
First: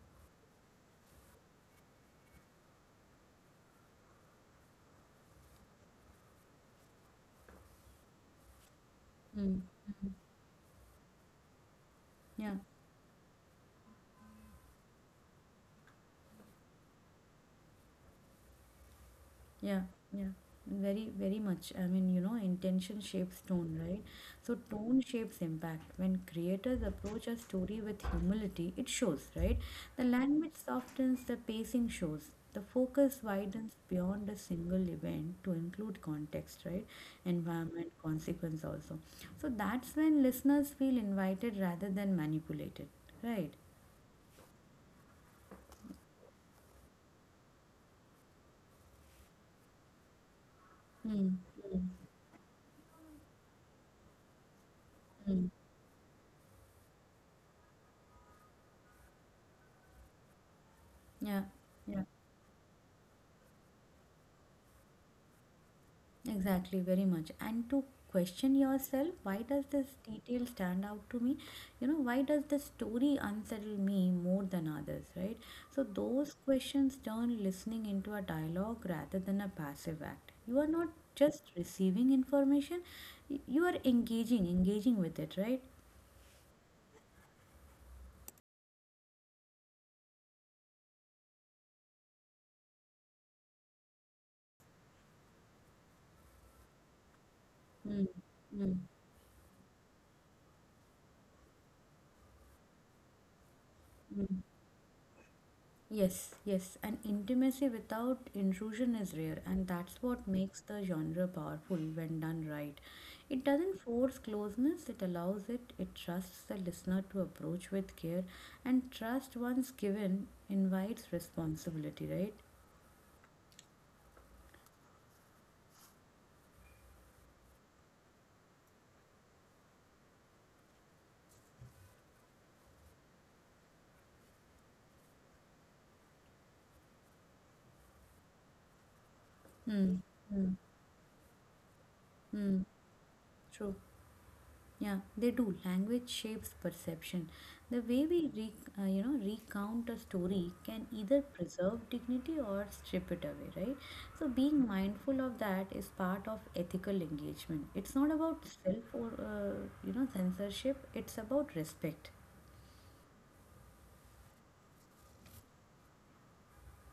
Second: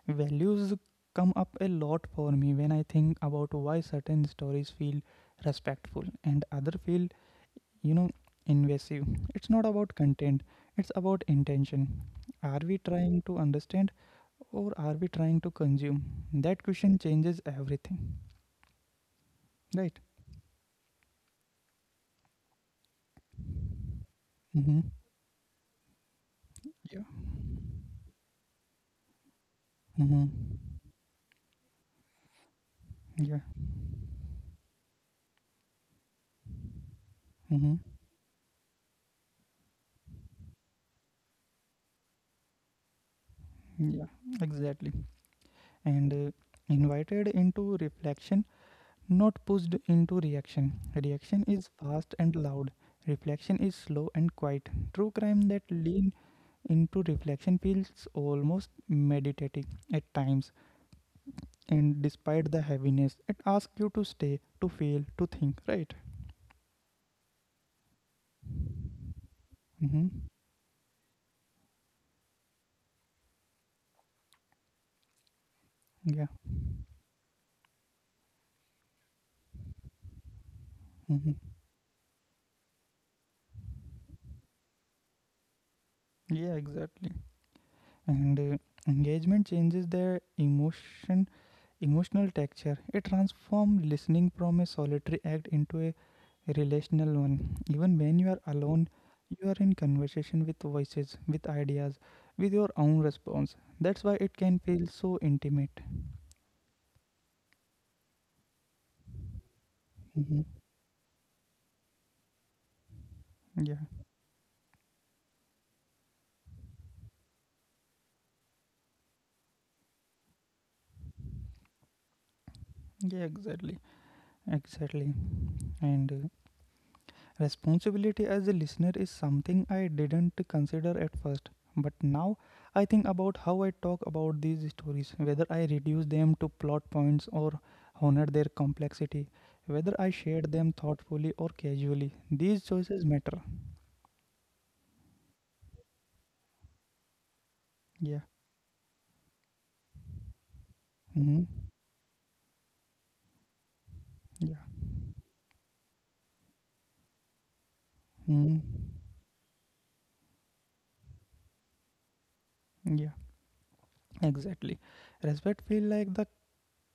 Speaker 1: Values come up a lot for me when I think about why certain stories feel respectful and other feel, you know, invasive. It's not about
Speaker 2: Mm-hmm.
Speaker 1: content, it's about intention.
Speaker 2: Yeah.
Speaker 1: Are we trying to understand or are we trying to consume? That question changes everything,
Speaker 2: Yeah,
Speaker 1: right?
Speaker 2: yeah, very, very much. I mean, you know, intention shapes tone, right? So,
Speaker 1: Mm-hmm.
Speaker 2: tone shapes impact. When creators
Speaker 1: Yeah.
Speaker 2: approach a story with humility, it shows, right? The language
Speaker 1: Mm-hmm.
Speaker 2: softens, the pacing shows, the focus
Speaker 1: Yeah.
Speaker 2: widens beyond a single event to include context, right?
Speaker 1: Mm-hmm.
Speaker 2: Environment, consequence also. So, that's when listeners feel invited rather than manipulated, right?
Speaker 1: Yeah, exactly. And Invited into reflection, not pushed into reaction.
Speaker 2: Mm,
Speaker 1: Reaction is
Speaker 2: mm,
Speaker 1: fast and loud. Reflection is slow and quiet. True crime
Speaker 2: mm.
Speaker 1: that lean into reflection feels almost meditative at times,
Speaker 2: Yeah, yeah.
Speaker 1: and despite the heaviness, it asks you to stay, to feel, to think. Right?
Speaker 2: Exactly, very much. And to question yourself, why does this
Speaker 1: Mm-hmm.
Speaker 2: detail stand out to me? You know, why does the story unsettle me more than others, right? So,
Speaker 1: Yeah.
Speaker 2: those questions turn listening into a dialogue rather than a passive act. You are not
Speaker 1: Mm-hmm.
Speaker 2: just receiving information, you are engaging with it, right?
Speaker 1: Yeah. Exactly. And Engagement changes the emotion. Emotional texture. It transforms listening from a solitary act into a relational one. Even when you are
Speaker 2: Mm.
Speaker 1: alone, you are in conversation with voices, with ideas, with your own response. That's why it can feel so intimate.
Speaker 2: Yes, yes, and intimacy without intrusion is rare, and that's what
Speaker 1: Mhm.
Speaker 2: makes the genre powerful when done right. It
Speaker 1: Yeah,
Speaker 2: doesn't force closeness, it allows it, it trusts the listener to approach with care, and trust once given invites responsibility, right?
Speaker 1: yeah, exactly, exactly. And Responsibility as a listener is something I didn't consider at first, but now I think about how I talk about these stories, whether I reduce them to plot points or honor their complexity, whether
Speaker 2: Hmm.
Speaker 1: I share
Speaker 2: Hmm.
Speaker 1: them thoughtfully or casually. These
Speaker 2: Hmm.
Speaker 1: choices matter.
Speaker 2: Yeah, they do. Language shapes perception. The way
Speaker 1: Yeah.
Speaker 2: you know recount a story can either
Speaker 1: Hmm.
Speaker 2: preserve dignity or strip it away, right? So
Speaker 1: Yeah.
Speaker 2: being mindful of that is part of ethical engagement. It's not about
Speaker 1: Hmm.
Speaker 2: self or you know censorship. It's about respect.
Speaker 1: Yeah. Exactly. Respect feel like the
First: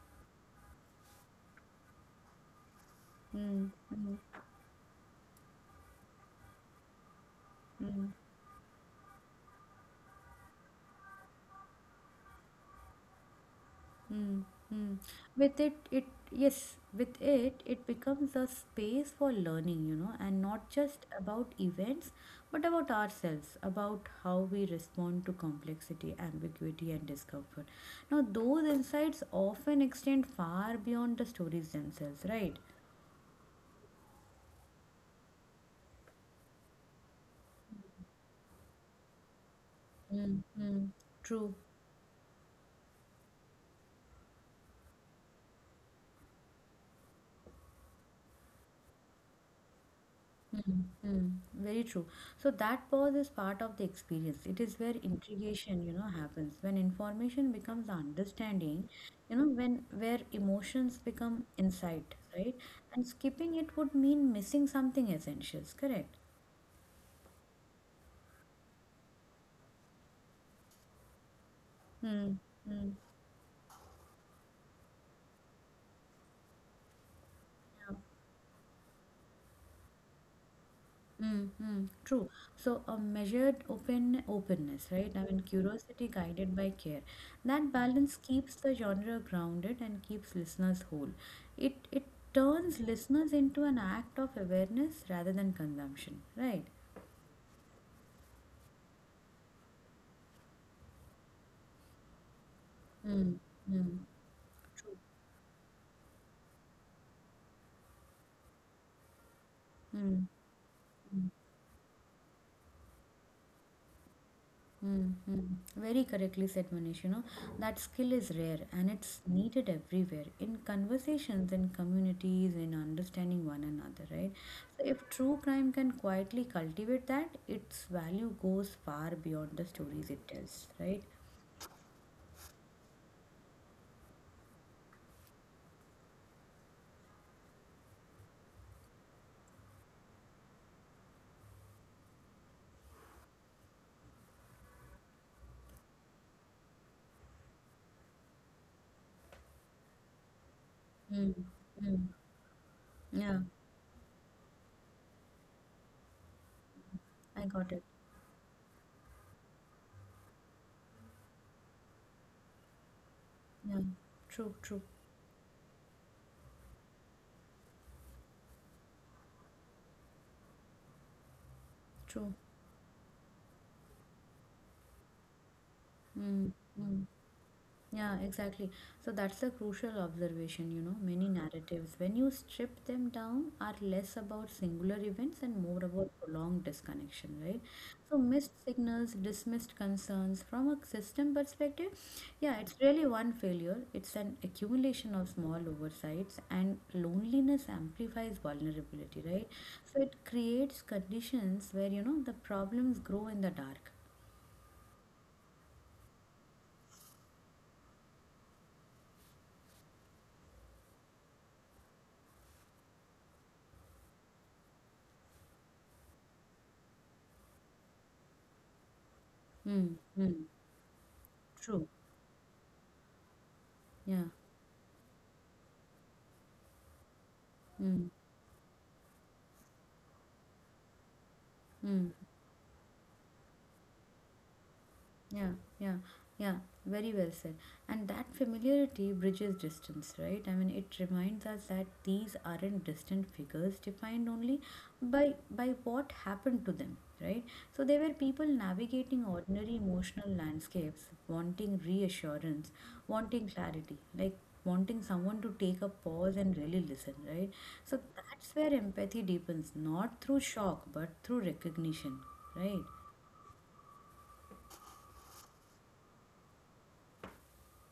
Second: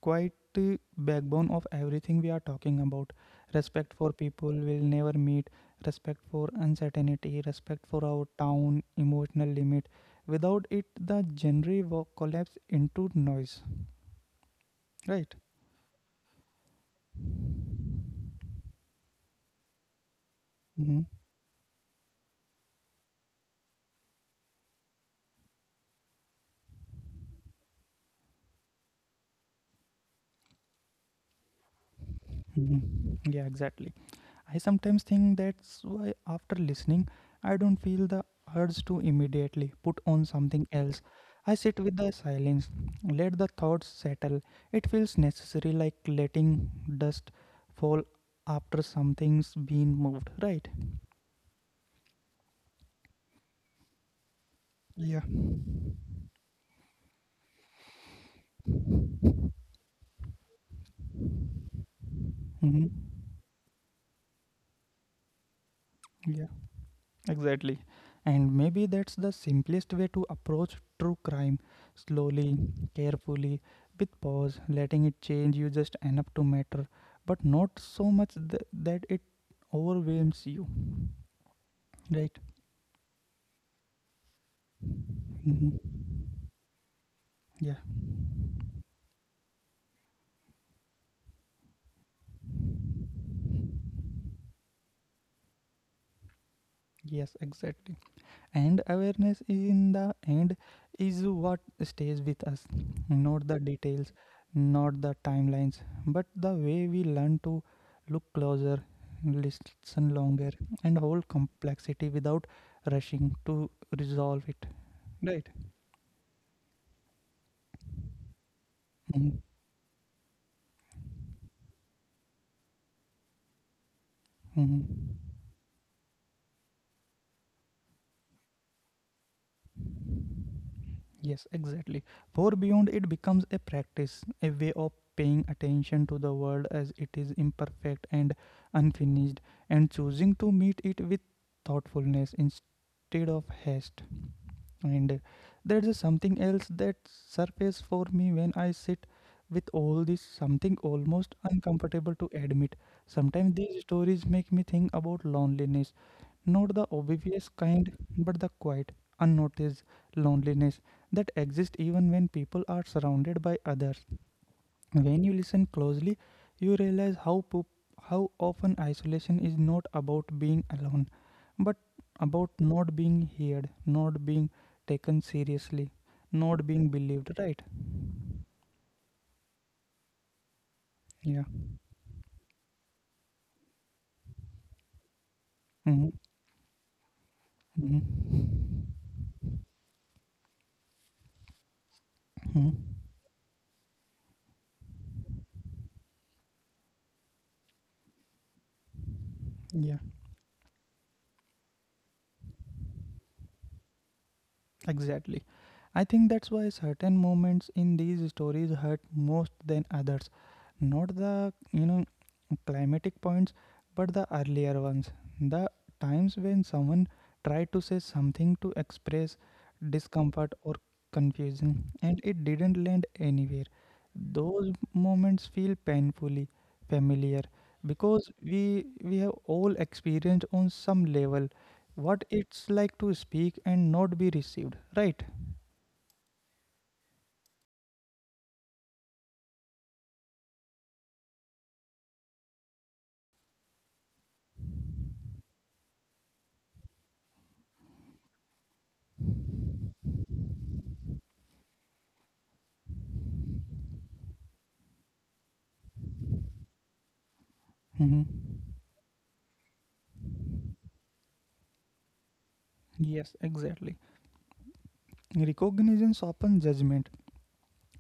Speaker 1: quite backbone of everything we are talking about,
Speaker 2: Mm,
Speaker 1: respect for
Speaker 2: mm,
Speaker 1: people will never meet, respect for uncertainty, respect for
Speaker 2: mm.
Speaker 1: our town emotional limit. Without it the genre will collapse into noise,
Speaker 2: Hmm. Hmm.
Speaker 1: right?
Speaker 2: With it, it yes, with it, it becomes a space for learning, you know, and not
Speaker 1: Hmm.
Speaker 2: just about events, but about ourselves, about how we respond to complexity, ambiguity, and discomfort. Now, those insights often extend far beyond the stories themselves, right?
Speaker 1: Mm-hmm. Yeah, exactly. I sometimes think that's why, after listening, I don't feel the urge to immediately put on something
Speaker 2: Mm-hmm.
Speaker 1: else.
Speaker 2: True.
Speaker 1: I sit with the silence, let the thoughts settle. It feels necessary, like letting dust fall after something's been moved, right?
Speaker 2: Mm, mm, very true. So that pause is part of the experience. It is where
Speaker 1: Yeah.
Speaker 2: integration, you know, happens. When information becomes understanding, you know, when where emotions become insight, right?
Speaker 1: Mm-hmm.
Speaker 2: And skipping it would mean missing something essential, correct?
Speaker 1: Yeah. Exactly. And maybe that's the simplest way to approach true crime
Speaker 2: Mm,
Speaker 1: slowly,
Speaker 2: mm.
Speaker 1: carefully, with pause, letting it change you just enough to matter, but not so much that it overwhelms you,
Speaker 2: Mm-hmm, true.
Speaker 1: right?
Speaker 2: So a measured openness, right? I mean
Speaker 1: Mhm.
Speaker 2: curiosity guided by care. That
Speaker 1: Yeah,
Speaker 2: balance keeps the genre grounded and keeps listeners whole. It turns listeners into an act of awareness rather than consumption, right?
Speaker 1: yes, exactly. And awareness in the end is what stays with us, not the
Speaker 2: Mm-hmm.
Speaker 1: details, not
Speaker 2: True.
Speaker 1: the timelines, but the way we learn to look closer, listen
Speaker 2: Mm-hmm.
Speaker 1: longer, and hold complexity without rushing to resolve it, right?
Speaker 2: Mm-hmm. Very correctly said, Manish. You know, that skill is rare and it's
Speaker 1: Mhm.
Speaker 2: needed everywhere in conversations, in communities, in understanding one another, right? So, if
Speaker 1: Mhm.
Speaker 2: true crime can quietly cultivate that, its value goes far beyond the stories it tells, right?
Speaker 1: Yes, exactly, for beyond it becomes a practice, a way of paying attention to the world as it is imperfect and unfinished, and choosing to meet it with thoughtfulness instead of haste. And there's something else that surfaces for me when I sit with all this, something almost
Speaker 2: Mm-hmm.
Speaker 1: uncomfortable to admit.
Speaker 2: Yeah,
Speaker 1: Sometimes these stories make me think about loneliness, not the obvious
Speaker 2: I got it.
Speaker 1: kind, but the quiet, unnoticed loneliness that exists even when people are surrounded by
Speaker 2: Yeah,
Speaker 1: others.
Speaker 2: true, true,
Speaker 1: When you listen closely, you realize how often isolation is not about being alone, but
Speaker 2: true.
Speaker 1: about not being heard, not being taken seriously, not being
Speaker 2: Mm-hmm.
Speaker 1: believed. Right?
Speaker 2: Yeah, exactly. So that's a crucial observation, you know. Many
Speaker 1: Yeah.
Speaker 2: narratives, when you strip them down, are less about singular events and more
Speaker 1: Hmm.
Speaker 2: about prolonged disconnection, right? So
Speaker 1: Hmm.
Speaker 2: missed signals, dismissed concerns from a system perspective, yeah, it's
Speaker 1: Hmm.
Speaker 2: really one failure. It's an accumulation of small oversights, and loneliness amplifies vulnerability, right?
Speaker 1: Yeah.
Speaker 2: So it creates conditions where, you know, the problems grow in the dark.
Speaker 1: Exactly. I think that's why certain moments in these stories hurt most than others. Not the, you know, climatic points, but the earlier ones. The times when someone tried to say something, to express
Speaker 2: Mm,
Speaker 1: discomfort
Speaker 2: mm,
Speaker 1: or confusion,
Speaker 2: true.
Speaker 1: and it didn't land anywhere.
Speaker 2: Yeah.
Speaker 1: Those moments feel painfully familiar
Speaker 2: Mm.
Speaker 1: because we have all experienced on some level
Speaker 2: Mm.
Speaker 1: what it's like to speak and not be received, right?
Speaker 2: Yeah, yeah, yeah. Very well said. And that familiarity bridges distance, right? I mean, it reminds us that these aren't distant figures defined only by what happened to them, right? So they were people navigating ordinary emotional landscapes, wanting reassurance, wanting clarity, like wanting someone to take a pause and really listen, right? So
Speaker 1: Mhm.
Speaker 2: that's where empathy deepens, not through shock, but through recognition, right?
Speaker 1: Yes, exactly. Recognition softens judgment.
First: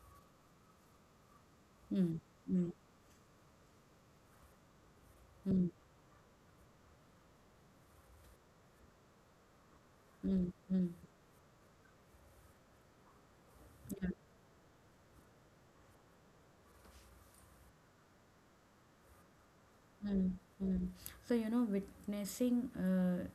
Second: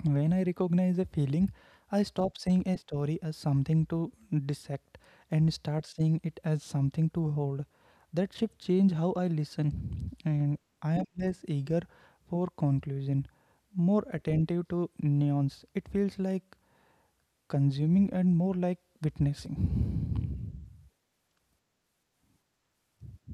Speaker 1: When I recognize a feeling, I
Speaker 2: Mm,
Speaker 1: stop seeing
Speaker 2: mm,
Speaker 1: a story as something to dissect and
Speaker 2: mm.
Speaker 1: start seeing it as something to hold. That shift changed how I listen,
Speaker 2: Mm,
Speaker 1: and
Speaker 2: mm,
Speaker 1: I am less eager for conclusion, more attentive to nuance. It feels like consuming and more like witnessing.
Speaker 2: mm, mm. So, you know, witnessing uh,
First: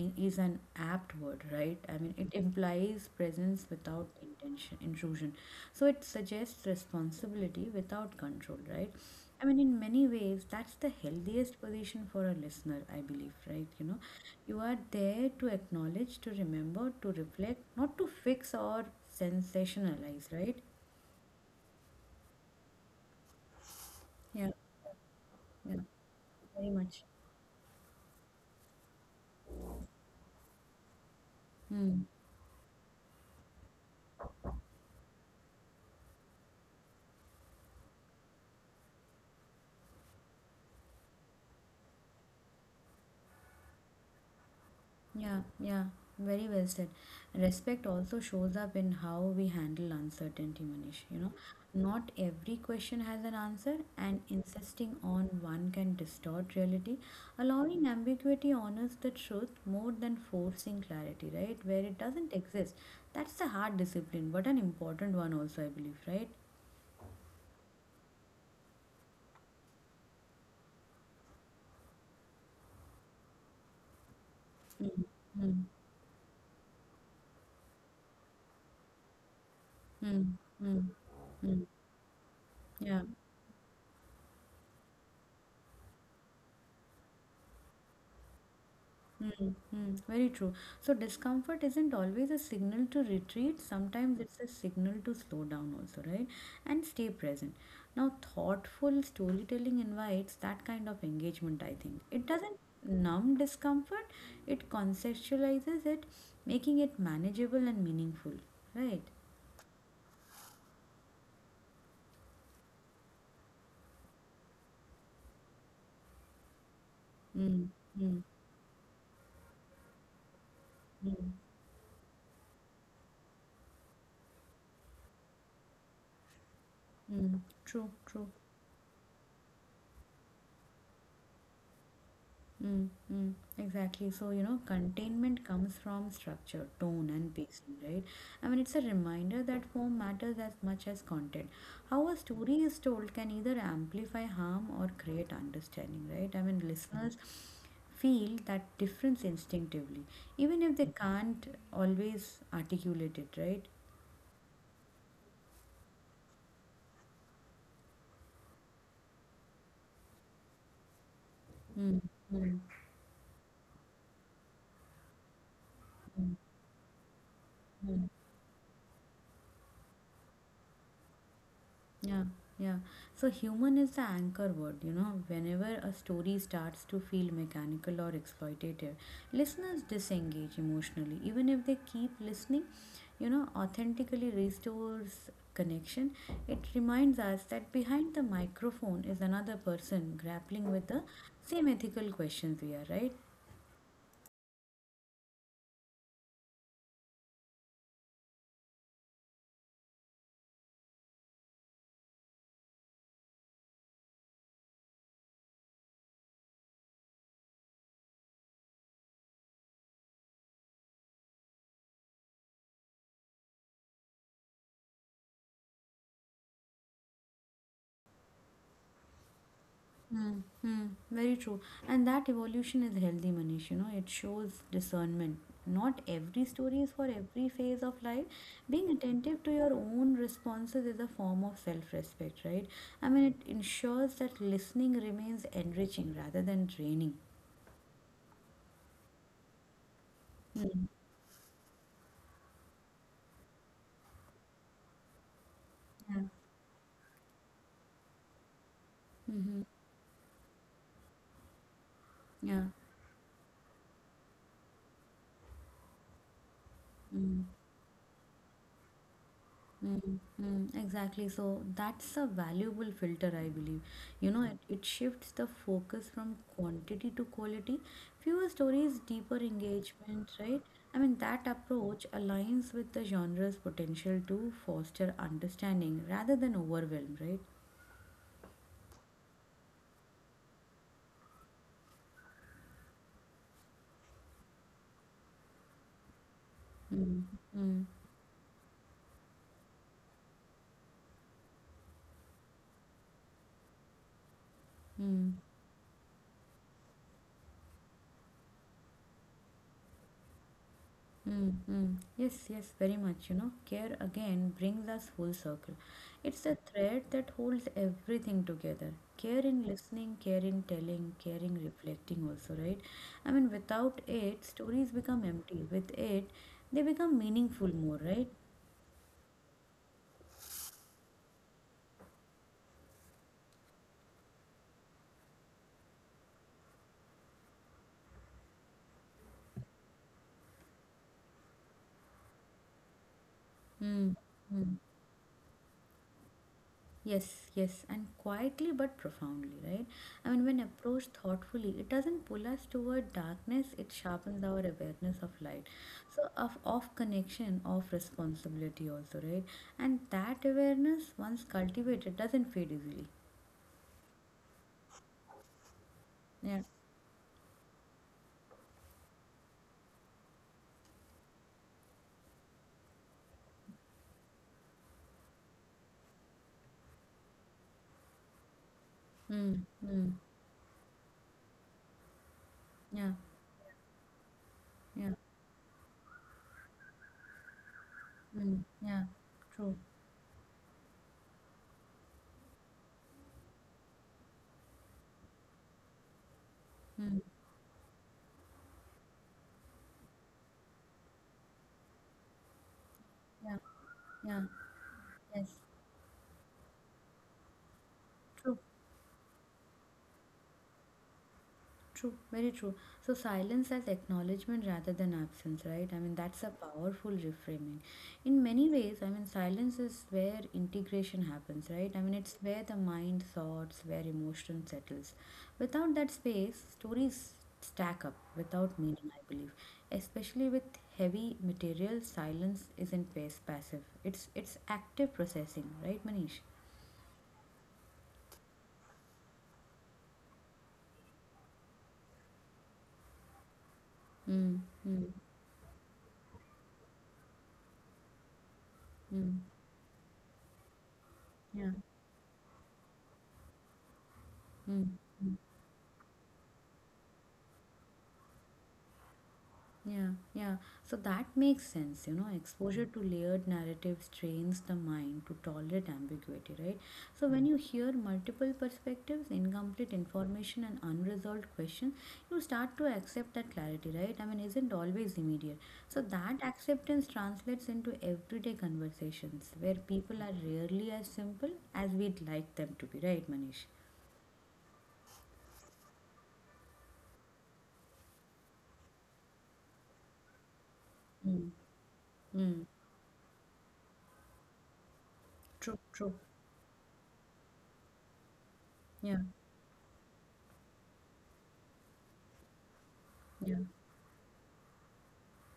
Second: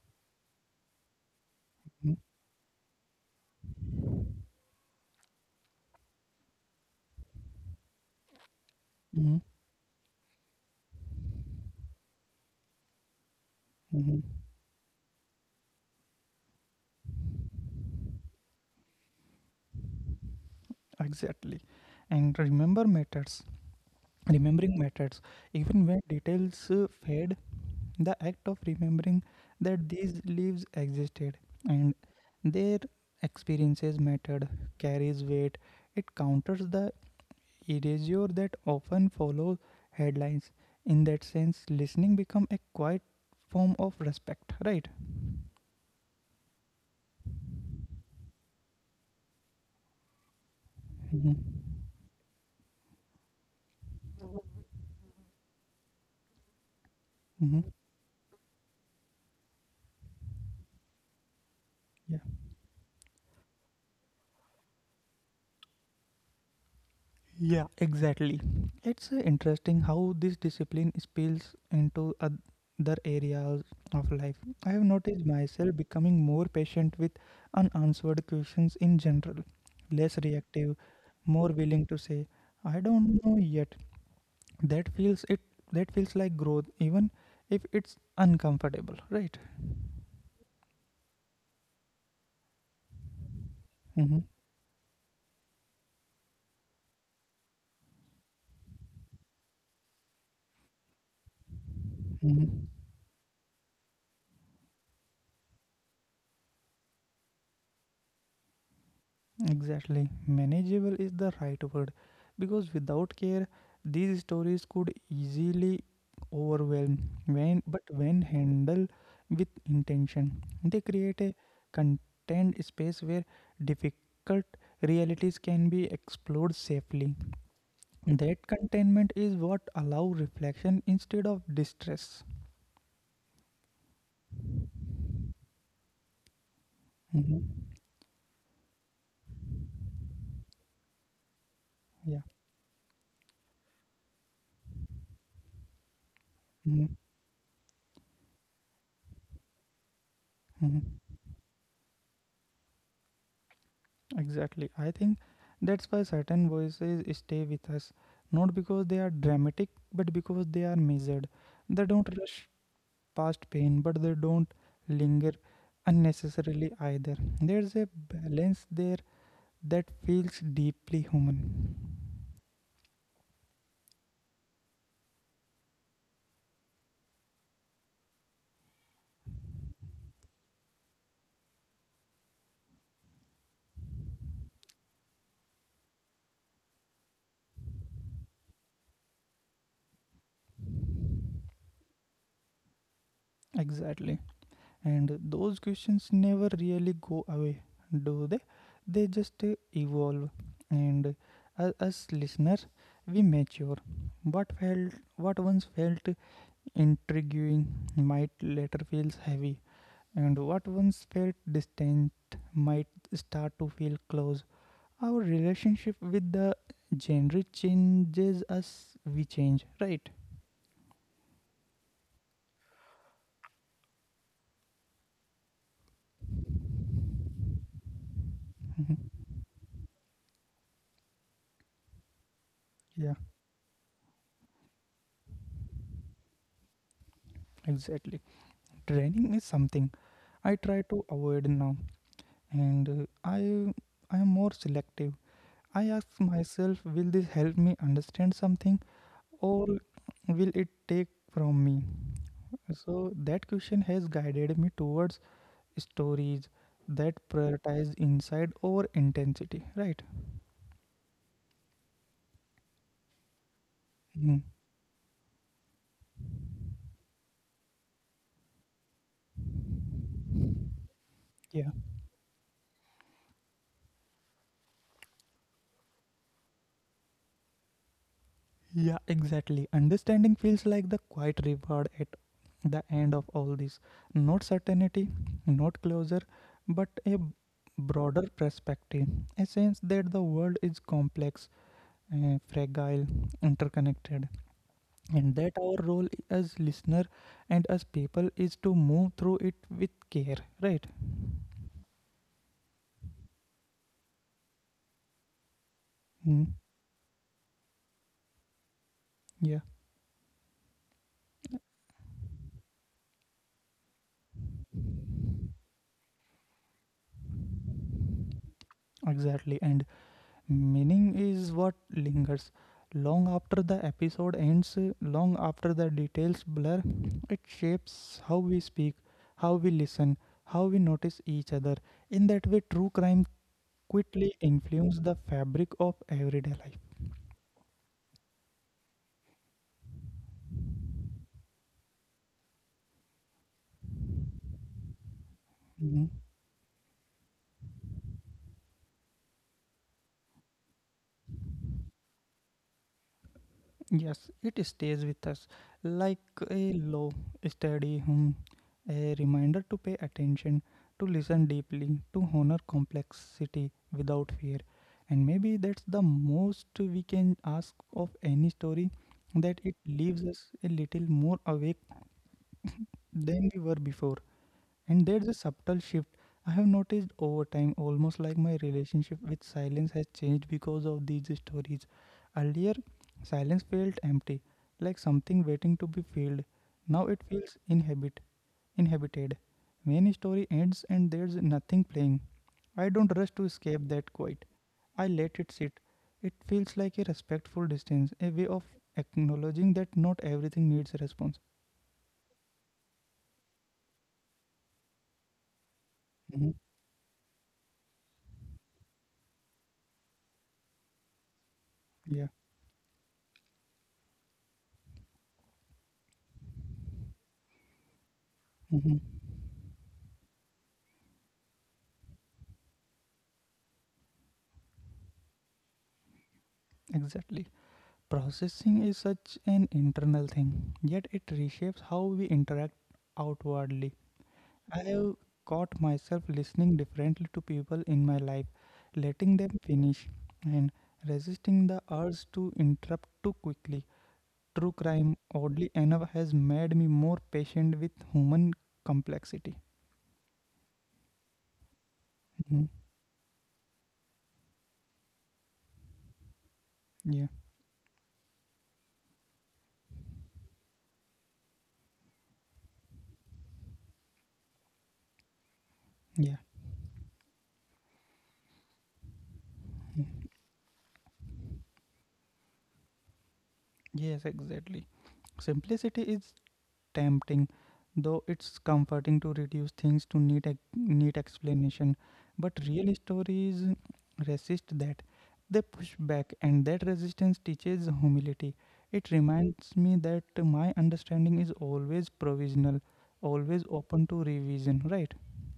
Speaker 2: i- is an apt word, right? I mean,
Speaker 1: Mhm,
Speaker 2: it implies presence without intention, intrusion. So it suggests responsibility without control, right?
Speaker 1: mhm,
Speaker 2: I mean, in many ways, that's the healthiest position for a listener, I believe, right? You know,
Speaker 1: mhm.
Speaker 2: you are there to acknowledge, to remember, to reflect, not to fix or sensationalize, right?
Speaker 1: Exactly. And remember matters.
Speaker 2: Yeah,
Speaker 1: Remembering matters.
Speaker 2: yeah,
Speaker 1: Even when details
Speaker 2: very much.
Speaker 1: fade, the act of remembering that these lives existed and
Speaker 2: Hmm.
Speaker 1: their experiences mattered carries weight. It counters the erasure that often follows headlines. In that sense, listening becomes a quiet form of respect, right?
Speaker 2: Yeah, yeah, very well said. Respect also shows up in how we handle uncertainty, Manish. You know,
Speaker 1: Mm-hmm.
Speaker 2: not every question has an answer, and insisting on one can distort reality.
Speaker 1: Mm-hmm.
Speaker 2: Allowing ambiguity honors the truth more than forcing clarity, right? Where it
Speaker 1: Yeah.
Speaker 2: doesn't exist. That's a hard discipline, but an important one also, I believe, right?
Speaker 1: Yeah, exactly. It's interesting how this discipline spills into other areas of life. I have
Speaker 2: Mm,
Speaker 1: noticed
Speaker 2: mm,
Speaker 1: myself becoming more patient with unanswered questions in general, less
Speaker 2: mm,
Speaker 1: reactive,
Speaker 2: mm,
Speaker 1: more
Speaker 2: mm.
Speaker 1: willing to say, I
Speaker 2: Yeah,
Speaker 1: don't know yet. That feels it that feels like growth even if it's uncomfortable, right?
Speaker 2: Mm, mm, very true. So discomfort isn't always a signal to retreat.
Speaker 1: Mm-hmm.
Speaker 2: Sometimes it's a signal to slow down also, right? And stay present. Now, thoughtful storytelling invites that kind of engagement, I think. It doesn't
Speaker 1: Mm-hmm.
Speaker 2: numb discomfort, it conceptualizes it, making it manageable and meaningful, right?
Speaker 1: Exactly. Manageable is the right word because without care, these stories could easily overwhelm. When,
Speaker 2: Mm,
Speaker 1: but when
Speaker 2: mm,
Speaker 1: handled with intention, they create a
Speaker 2: mm,
Speaker 1: contained space where difficult realities can be explored safely.
Speaker 2: mm. True, true.
Speaker 1: That containment is what allows reflection instead of distress.
Speaker 2: Mm, mm, exactly. So, you know, containment comes from structure, tone,
Speaker 1: Mhm.
Speaker 2: and pacing, right? I mean, it's a reminder that form matters as much as content. How
Speaker 1: Yeah.
Speaker 2: a story is told can either amplify harm or create understanding, right? I mean,
Speaker 1: Mhm.
Speaker 2: listeners feel that difference instinctively, even if they
Speaker 1: Mhm.
Speaker 2: can't always articulate it, right?
Speaker 1: Exactly. I think that's why certain voices stay with us, not because they are dramatic, but because they are measured. They
Speaker 2: Mm,
Speaker 1: don't rush
Speaker 2: mm,
Speaker 1: past pain, but they don't linger
Speaker 2: mm,
Speaker 1: unnecessarily either. There's a
Speaker 2: mm.
Speaker 1: balance there that feels deeply human.
Speaker 2: Yeah, yeah. So human is the anchor word, you know. Whenever a story starts to feel mechanical or exploitative, listeners disengage emotionally. Even if they keep listening, you know, authentically restores connection. It reminds us that behind the microphone is another person grappling with the same ethical questions we are, right?
Speaker 1: Exactly. And those questions never really go away, do they? They just evolve. And As listeners, we mature. What once felt intriguing might later feel heavy, and what once felt distant might start to feel close. Our relationship with the genre changes as we change.
Speaker 2: Mm, mm, very true. And that evolution is healthy, Manish. You know, it shows discernment. Not every story is for every phase of life. Being attentive to your own responses is a form of self respect, right? I
Speaker 1: Yeah,
Speaker 2: mean, it ensures that listening remains enriching rather than draining.
Speaker 1: exactly. Training is something I try
Speaker 2: Mm.
Speaker 1: to avoid now, and I am more selective. I ask
Speaker 2: Yeah.
Speaker 1: myself, will this help me understand something,
Speaker 2: Mm-hmm.
Speaker 1: or will it take from me?
Speaker 2: Yeah.
Speaker 1: So that question has guided me towards stories that
Speaker 2: Mm-hmm.
Speaker 1: prioritize insight over intensity, right?
Speaker 2: Mm, mm, exactly. So that's a valuable filter, I believe. You
Speaker 1: Mhm.
Speaker 2: know, it shifts the focus from quantity to quality. Fewer stories, deeper engagement, right? I mean, that
Speaker 1: Yeah,
Speaker 2: approach aligns with the genre's potential to foster understanding rather than overwhelm, right?
Speaker 1: yeah, exactly. Understanding feels like the quiet reward at the end of all this. Not certainty, not closure, but a
Speaker 2: Mm, mm,
Speaker 1: broader perspective. A sense that the world is complex, fragile, interconnected,
Speaker 2: mm.
Speaker 1: and that our role as listener and as people is to move through it with care, right?
Speaker 2: Mm-hmm. Yes, yes, very much. You know, care again brings us full circle. It's
Speaker 1: Mm.
Speaker 2: a thread that holds everything together. Care
Speaker 1: Yeah,
Speaker 2: in listening, care in telling, care in reflecting, also, right? I mean, without it, stories become empty. With it, they become meaningful more, right?
Speaker 1: exactly. And meaning is what lingers long after the episode ends, long after the details blur. It shapes how we speak, how we listen, how we notice each other. In that way, true crime quickly
Speaker 2: Mm-hmm.
Speaker 1: influences the fabric of everyday life.
Speaker 2: Yes, yes, and quietly but profoundly, right? I mean, when approached thoughtfully, it doesn't pull us toward darkness, it sharpens our awareness of light.
Speaker 1: Mm-hmm.
Speaker 2: So, of connection, of responsibility, also, right? And that awareness, once cultivated, doesn't fade easily.
Speaker 1: Yes, it stays with us like
Speaker 2: Yeah.
Speaker 1: a low, steady hum, a reminder to pay attention, to listen deeply, to honor complexity without fear. And maybe that's the most we can ask of any story, that
Speaker 2: Mm,
Speaker 1: it
Speaker 2: mm,
Speaker 1: leaves us a little more awake
Speaker 2: yeah,
Speaker 1: than we were before. And
Speaker 2: yeah,
Speaker 1: there's a subtle shift I have noticed over time, almost like my
Speaker 2: mm, yeah,
Speaker 1: relationship with
Speaker 2: true.
Speaker 1: silence has changed because of these stories. Earlier, silence felt empty, like something waiting to be filled. Now
Speaker 2: Mm,
Speaker 1: it feels inhabit, inhabited. When story ends and there's nothing playing, I don't rush to
Speaker 2: yeah,
Speaker 1: escape that
Speaker 2: yeah,
Speaker 1: quiet. I let
Speaker 2: yes,
Speaker 1: it sit. It feels like a respectful distance, a way
Speaker 2: true.
Speaker 1: of acknowledging that not everything needs a response.
Speaker 2: True, very true. So silence as acknowledgement rather than absence, right? I mean, that's a
Speaker 1: Mhm.
Speaker 2: powerful reframing. In many ways, I mean, silence is where integration happens, right? I mean,
Speaker 1: Yeah,
Speaker 2: it's where the mind thoughts, where emotion settles. Without that space, stories stack up without meaning,
Speaker 1: hmm,
Speaker 2: I believe. Especially with heavy material, silence isn't pass- passive. It's active processing, right, Manish?
Speaker 1: exactly. Processing is such an internal thing, yet it reshapes how we interact outwardly.
Speaker 2: Mm,
Speaker 1: I have
Speaker 2: mm,
Speaker 1: caught myself listening differently to people in my life, letting
Speaker 2: mm.
Speaker 1: them finish, and resisting
Speaker 2: Yeah.
Speaker 1: the urge to interrupt too quickly. True
Speaker 2: Mm.
Speaker 1: crime, oddly enough, has made me more patient with human complexity.
Speaker 2: Yeah, yeah. So that makes sense. You know,
Speaker 1: Mhm.
Speaker 2: exposure to layered narratives trains the mind to tolerate ambiguity, right?
Speaker 1: Yeah,
Speaker 2: So when you hear multiple perspectives, incomplete information, and unresolved questions, you start to accept that clarity, right? I mean, isn't always immediate. So
Speaker 1: yeah,
Speaker 2: that acceptance translates into everyday conversations where people are rarely as simple as we'd like them to be, right, Manish?
Speaker 1: yes, exactly. Simplicity is tempting, though it's comforting to reduce things to neat, neat
Speaker 2: Mm.
Speaker 1: explanation. But
Speaker 2: Mm.
Speaker 1: real stories resist that. They
Speaker 2: True,
Speaker 1: push
Speaker 2: true.
Speaker 1: back, and that resistance teaches humility. It
Speaker 2: Yeah,
Speaker 1: reminds me that my understanding is always provisional,
Speaker 2: yeah.
Speaker 1: always open to revision, right?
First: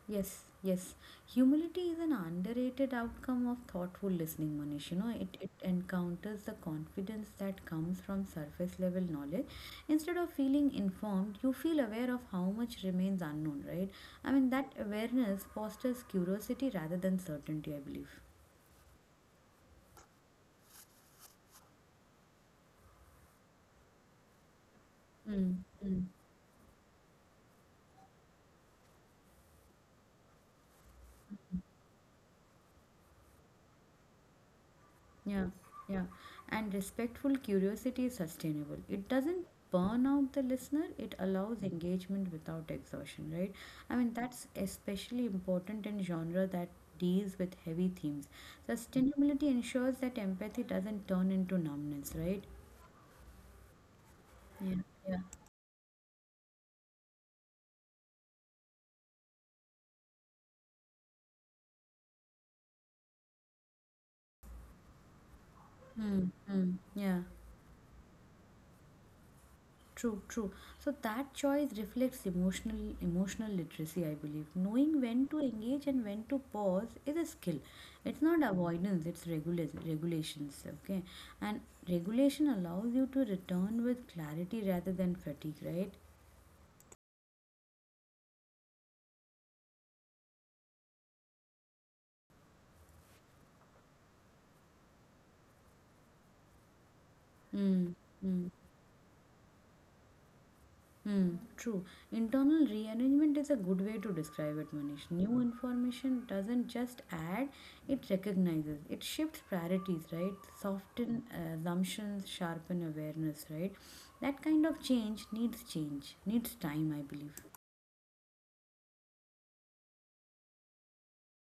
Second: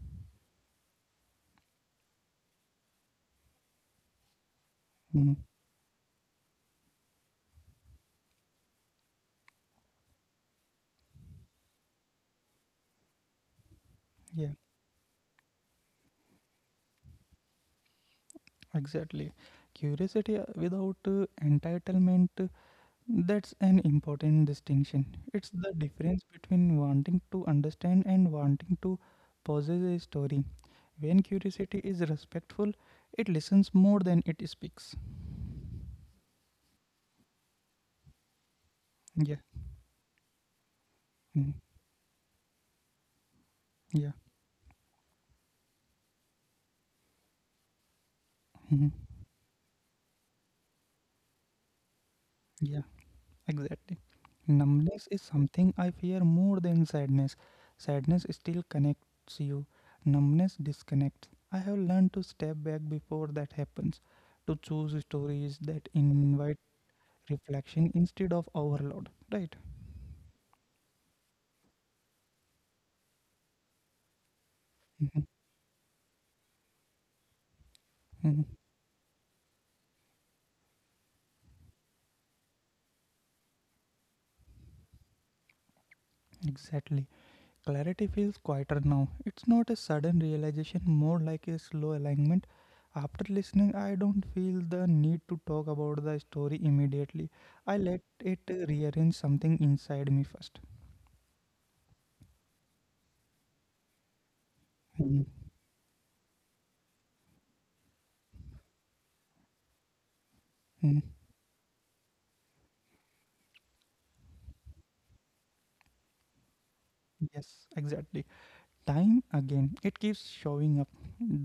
Speaker 2: Yes, yes. Humility is an underrated outcome of thoughtful listening, Manish. You know,
Speaker 1: Mhm.
Speaker 2: it encounters the confidence that comes from surface level knowledge. Instead of feeling informed, you feel aware of how much remains unknown, right? I mean,
Speaker 1: Yeah,
Speaker 2: that awareness fosters curiosity rather than certainty, I believe.
Speaker 1: exactly. Curiosity without entitlement. That's an important distinction. It's
Speaker 2: Mm,
Speaker 1: the
Speaker 2: mm.
Speaker 1: difference between wanting to understand and wanting to possess a story. When curiosity is respectful, it listens more than it speaks.
Speaker 2: Yeah, yeah. And respectful curiosity is sustainable. It
Speaker 1: Yeah,
Speaker 2: doesn't burn out the listener, it
Speaker 1: mhm,
Speaker 2: allows engagement without exhaustion, right? I mean,
Speaker 1: yeah,
Speaker 2: that's especially important in genre that deals with heavy themes.
Speaker 1: mhm,
Speaker 2: Sustainability ensures that empathy doesn't turn into numbness, right?
Speaker 1: yeah, exactly.
Speaker 2: Yeah,
Speaker 1: Numbness
Speaker 2: yeah.
Speaker 1: is something I fear more than sadness. Sadness still connects you, numbness disconnects. I have learned to step back before that happens, to choose stories that
Speaker 2: Hmm,
Speaker 1: invite
Speaker 2: hmm, yeah.
Speaker 1: reflection instead of overload, right?
Speaker 2: True, true. So that choice reflects emotional literacy, I believe. Knowing
Speaker 1: Mhm,
Speaker 2: when to engage and when to pause is a skill. It's not
Speaker 1: mhm.
Speaker 2: avoidance, regulations, okay? And regulation allows you to return with clarity rather than fatigue, right?
Speaker 1: Exactly. Clarity feels quieter now. It's not a sudden realization, more like a slow alignment. After listening, I don't feel the need to talk about the story immediately. I
Speaker 2: Mm,
Speaker 1: let it rearrange something inside me first.
Speaker 2: Hmm, true. Internal rearrangement is a good way to describe it, Manish.
Speaker 1: Mhm,
Speaker 2: New information doesn't just add, it recognizes. It shifts priorities, right?
Speaker 1: mhm.
Speaker 2: Soften assumptions, sharpen awareness, right? That kind of change, needs time, I believe.
Speaker 1: Yes, exactly. Time again, it keeps showing up,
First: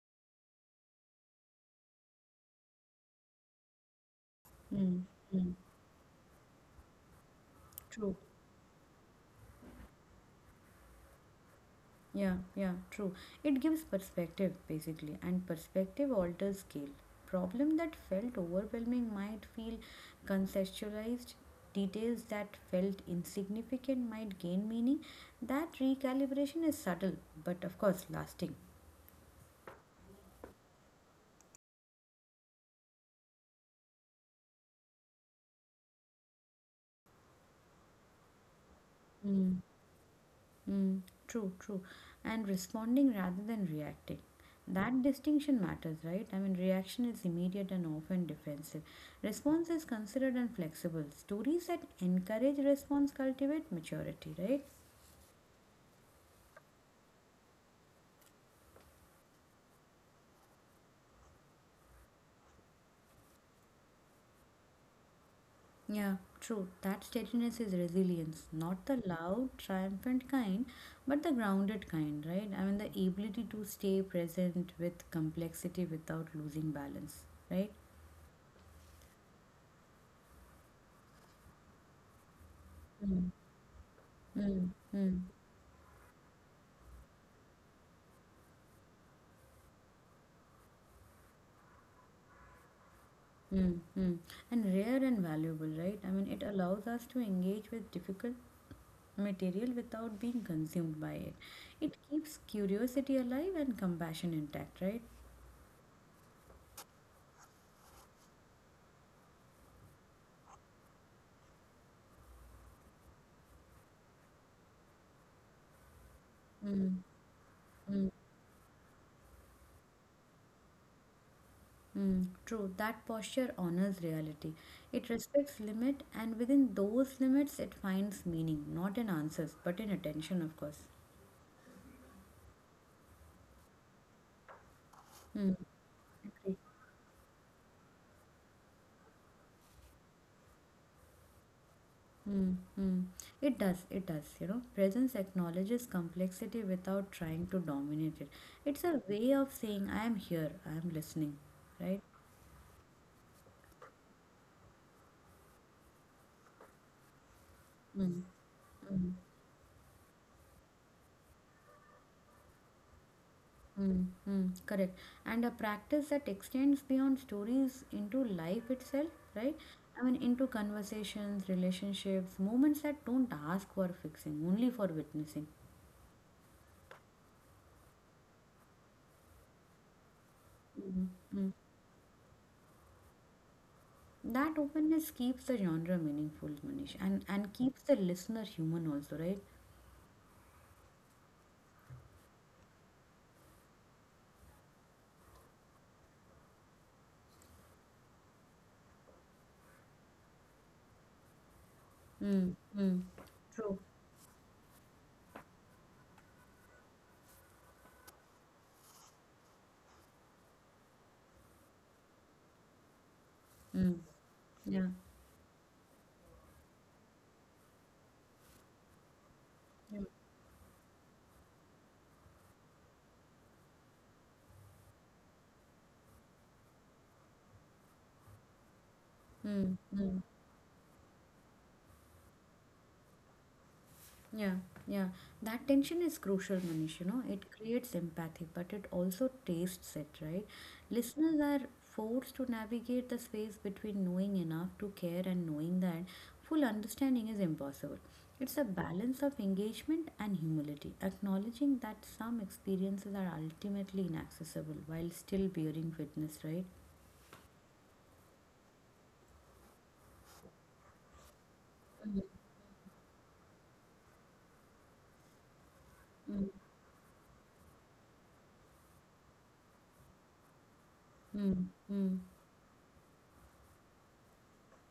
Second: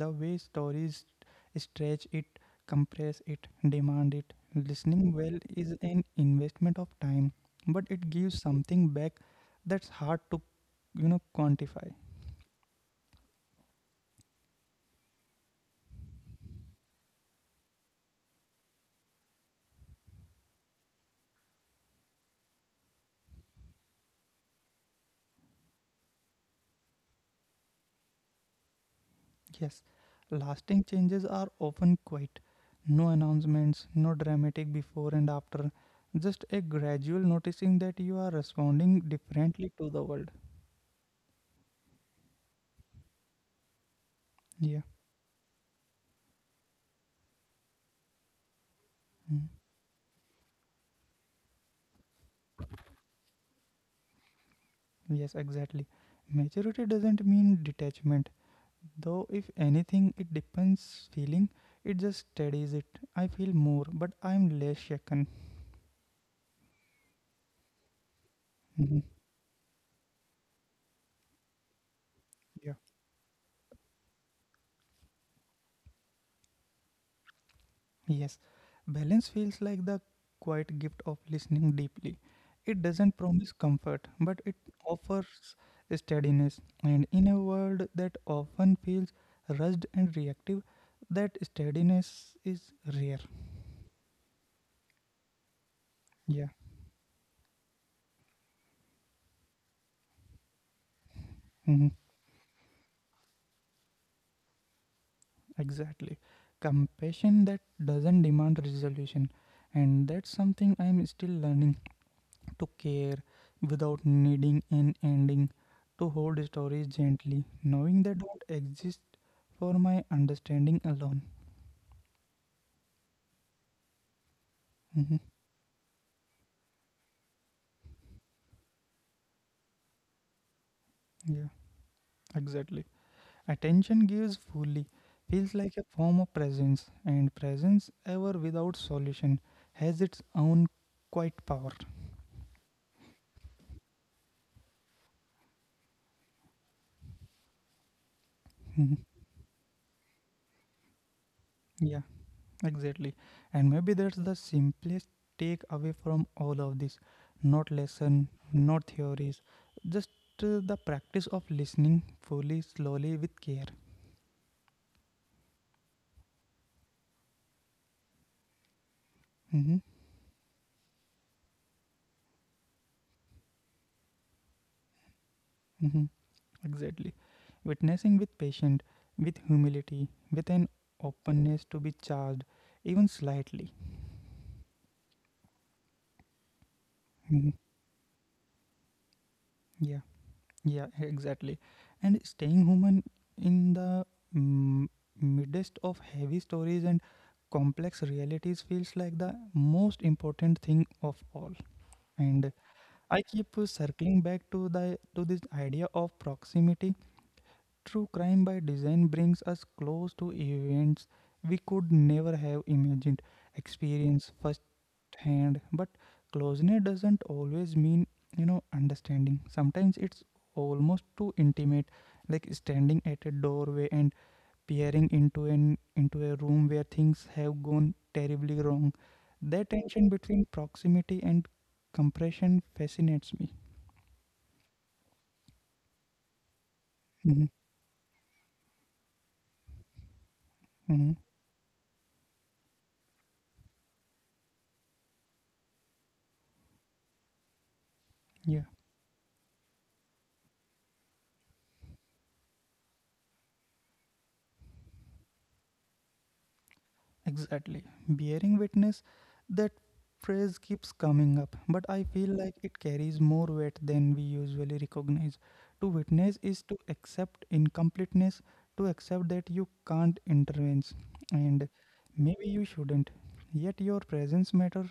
Speaker 1: the way stories stretch it, compress it, demand it.
Speaker 2: Hmm,
Speaker 1: Listening well
Speaker 2: hmm,
Speaker 1: is an investment of time, but it
Speaker 2: true.
Speaker 1: gives something back that's hard to, quantify.
Speaker 2: Yeah, yeah, true. It gives perspective basically, and perspective alters scale. Problem that felt overwhelming might feel conceptualized. Details that felt insignificant might gain meaning. That recalibration is subtle, but of course lasting.
Speaker 1: Yes, lasting changes are often quiet. No announcements, no dramatic before and after, just a gradual noticing that you are responding differently to the world.
Speaker 2: Mm, true, true. And responding rather than reacting.
Speaker 1: Yeah.
Speaker 2: That distinction matters, right? I mean, reaction is immediate and often defensive.
Speaker 1: Hmm.
Speaker 2: Response is considered and flexible. Stories that encourage response cultivate maturity, right?
Speaker 1: Yes, exactly. Maturity doesn't mean detachment, though, if anything, it depends feeling. It just steadies it. I feel more, but I'm less shaken.
Speaker 2: Yeah, true. That steadiness is resilience, not
Speaker 1: Mhm.
Speaker 2: the loud, triumphant kind, but the grounded kind, right? I
Speaker 1: Yeah.
Speaker 2: mean, the ability to stay present with complexity without losing balance, right?
Speaker 1: Yes. Balance feels like the quiet gift of listening deeply. It doesn't
Speaker 2: Mm.
Speaker 1: promise comfort, but it
Speaker 2: Mm. Mm.
Speaker 1: offers steadiness. And in a world that often feels rushed and reactive, that steadiness is rare.
Speaker 2: Mm, mm. And rare and valuable, right? I mean, it
Speaker 1: Yeah.
Speaker 2: allows us to engage with difficult material without being consumed by it.
Speaker 1: Mhm.
Speaker 2: It keeps curiosity alive and compassion intact, right?
Speaker 1: Exactly. Compassion that doesn't demand resolution. And that's something I'm still learning, to care without needing an ending, to hold stories
Speaker 2: Mm,
Speaker 1: gently, knowing
Speaker 2: mm,
Speaker 1: they don't exist for my understanding alone.
Speaker 2: mm. True. That posture honors reality. It
Speaker 1: Hmm.
Speaker 2: respects limit, and within those limits, it finds meaning, not in answers, but in attention, of course.
Speaker 1: Yeah, exactly. Attention gives fully,
Speaker 2: Mm.
Speaker 1: feels like a form of presence, and presence, ever without solution, has its own quiet power.
Speaker 2: Mm, mm. It does, it does. Presence acknowledges complexity without trying to dominate it. It's
Speaker 1: Mhm.
Speaker 2: a way of saying, I am here, I am listening, right?
Speaker 1: Yeah. Exactly. And maybe that's the simplest take away from all of this. Not
Speaker 2: Mm,
Speaker 1: lesson, not
Speaker 2: mm,
Speaker 1: theories, just the practice of listening fully, slowly, with care.
Speaker 2: mm, mm. Correct. And a practice that extends beyond stories into life itself, right?
Speaker 1: Hmm.
Speaker 2: I mean, into conversations, relationships, moments that don't ask for fixing, only for witnessing.
Speaker 1: Hmm. Exactly. Witnessing with patience, with humility, with an
Speaker 2: Hmm. Mm.
Speaker 1: openness to be charged, even slightly.
Speaker 2: That openness keeps the genre meaningful, Manish, and
Speaker 1: Mhm.
Speaker 2: keeps the listener human also, right?
Speaker 1: Yeah. Yeah, exactly. And staying human in the mm, midst of heavy stories and complex realities feels like the most important thing of all.
Speaker 2: Mm,
Speaker 1: And
Speaker 2: mm.
Speaker 1: I keep
Speaker 2: True.
Speaker 1: circling back to this idea of proximity. True crime by design brings us close to events we could never have imagined,
Speaker 2: Mm,
Speaker 1: experience
Speaker 2: yeah.
Speaker 1: firsthand. But closeness doesn't always mean, understanding. Sometimes it's almost too intimate, like standing at a doorway and peering into a room where things have gone terribly wrong. That
Speaker 2: Mm,
Speaker 1: tension
Speaker 2: mm.
Speaker 1: between proximity and compression fascinates me.
Speaker 2: Yeah, yeah. That tension is crucial, Manish. You know,
Speaker 1: Hmm.
Speaker 2: it creates empathy, but it also tastes it, right?
Speaker 1: Hmm.
Speaker 2: Listeners are forced to navigate the space between knowing enough to care and knowing that full understanding is impossible. It's
Speaker 1: Yeah.
Speaker 2: a balance of engagement and humility, acknowledging that some experiences are ultimately inaccessible while still bearing witness, right?
Speaker 1: Exactly. Bearing witness, that phrase keeps coming up, but I
Speaker 2: Mm,
Speaker 1: feel like it carries more weight than we usually recognize. To witness
Speaker 2: mm,
Speaker 1: is to accept incompleteness, to accept that you can't intervene, and
Speaker 2: mm, mm,
Speaker 1: maybe you shouldn't. Yet your presence matters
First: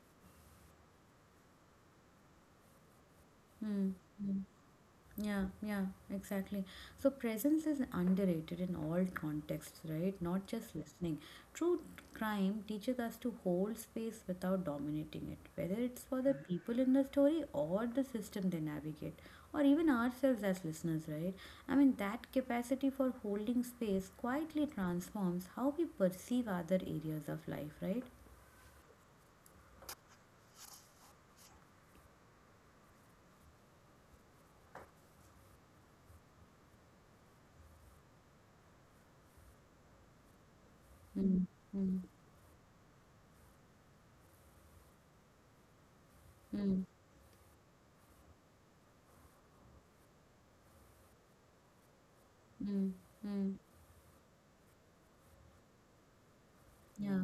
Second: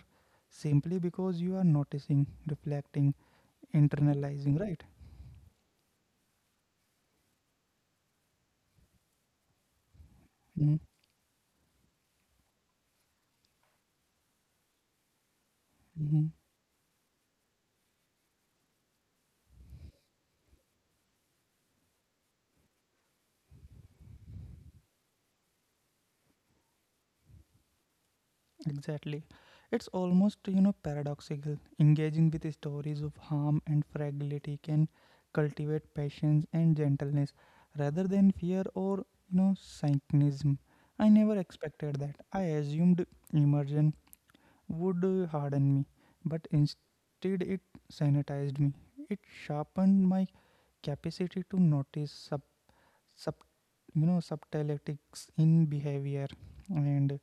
Speaker 1: simply because you are noticing, reflecting,
Speaker 2: mm. Mm.
Speaker 1: internalizing, right?
Speaker 2: Yeah, yeah, exactly. So presence is underrated in all contexts, right? Not just listening. True crime teaches us to hold space without dominating it, whether it's for
Speaker 1: Mm-hmm.
Speaker 2: the people in the story or the system they navigate, or even ourselves as listeners, right? I mean, that capacity for holding space quietly transforms how we perceive other areas of life, right?
Speaker 1: Exactly. It's almost, you know, paradoxical. Engaging with stories of harm and fragility can cultivate patience and gentleness rather than fear or, you know, cynicism. I never
Speaker 2: Mm,
Speaker 1: expected
Speaker 2: mm,
Speaker 1: that. I assumed immersion would harden me, but
Speaker 2: mm,
Speaker 1: instead it sanitized me. It sharpened my capacity to notice sub,
Speaker 2: mm,
Speaker 1: sub
Speaker 2: mm.
Speaker 1: you know, subtleties in behavior and
Speaker 2: Yeah,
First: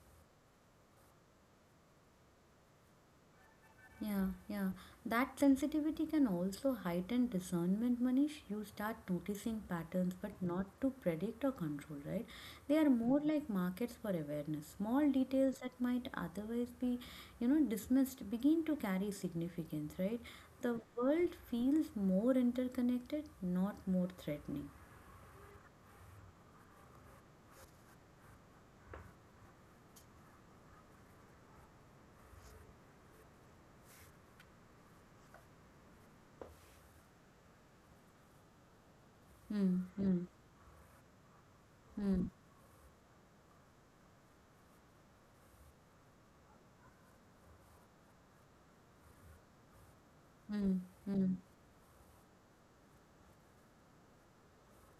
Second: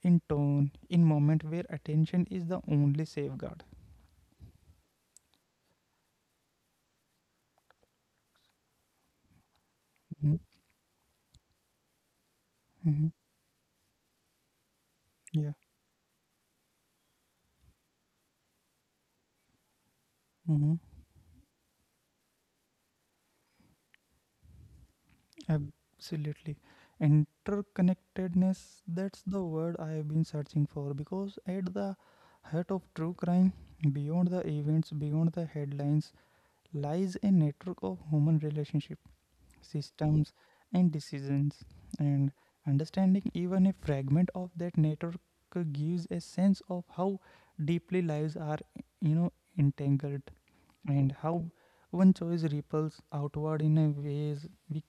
Speaker 1: in tone, in moment where attention is the only safeguard.
Speaker 2: yeah, yeah. That sensitivity can also heighten discernment, Manish. You start noticing patterns, but
Speaker 1: Mhm,
Speaker 2: not to predict or control, right? They are
Speaker 1: mhm.
Speaker 2: more like markets for awareness. Small
Speaker 1: Yeah.
Speaker 2: details that might otherwise be dismissed begin to carry significance, right? The
Speaker 1: Mhm.
Speaker 2: world feels more interconnected, not more threatening.
Speaker 1: Absolutely. Interconnectedness, that's the word I have been searching for, because at the heart of true crime, beyond the events, beyond the headlines, lies a network of human relationships,
Speaker 2: Hmm. Hmm.
Speaker 1: systems, and decisions.
Speaker 2: Hmm.
Speaker 1: And understanding even a fragment of that network gives a sense of how deeply lives are, you know, entangled,
Speaker 2: Hmm.
Speaker 1: and
Speaker 2: Hmm.
Speaker 1: how one choice ripples outward in a ways we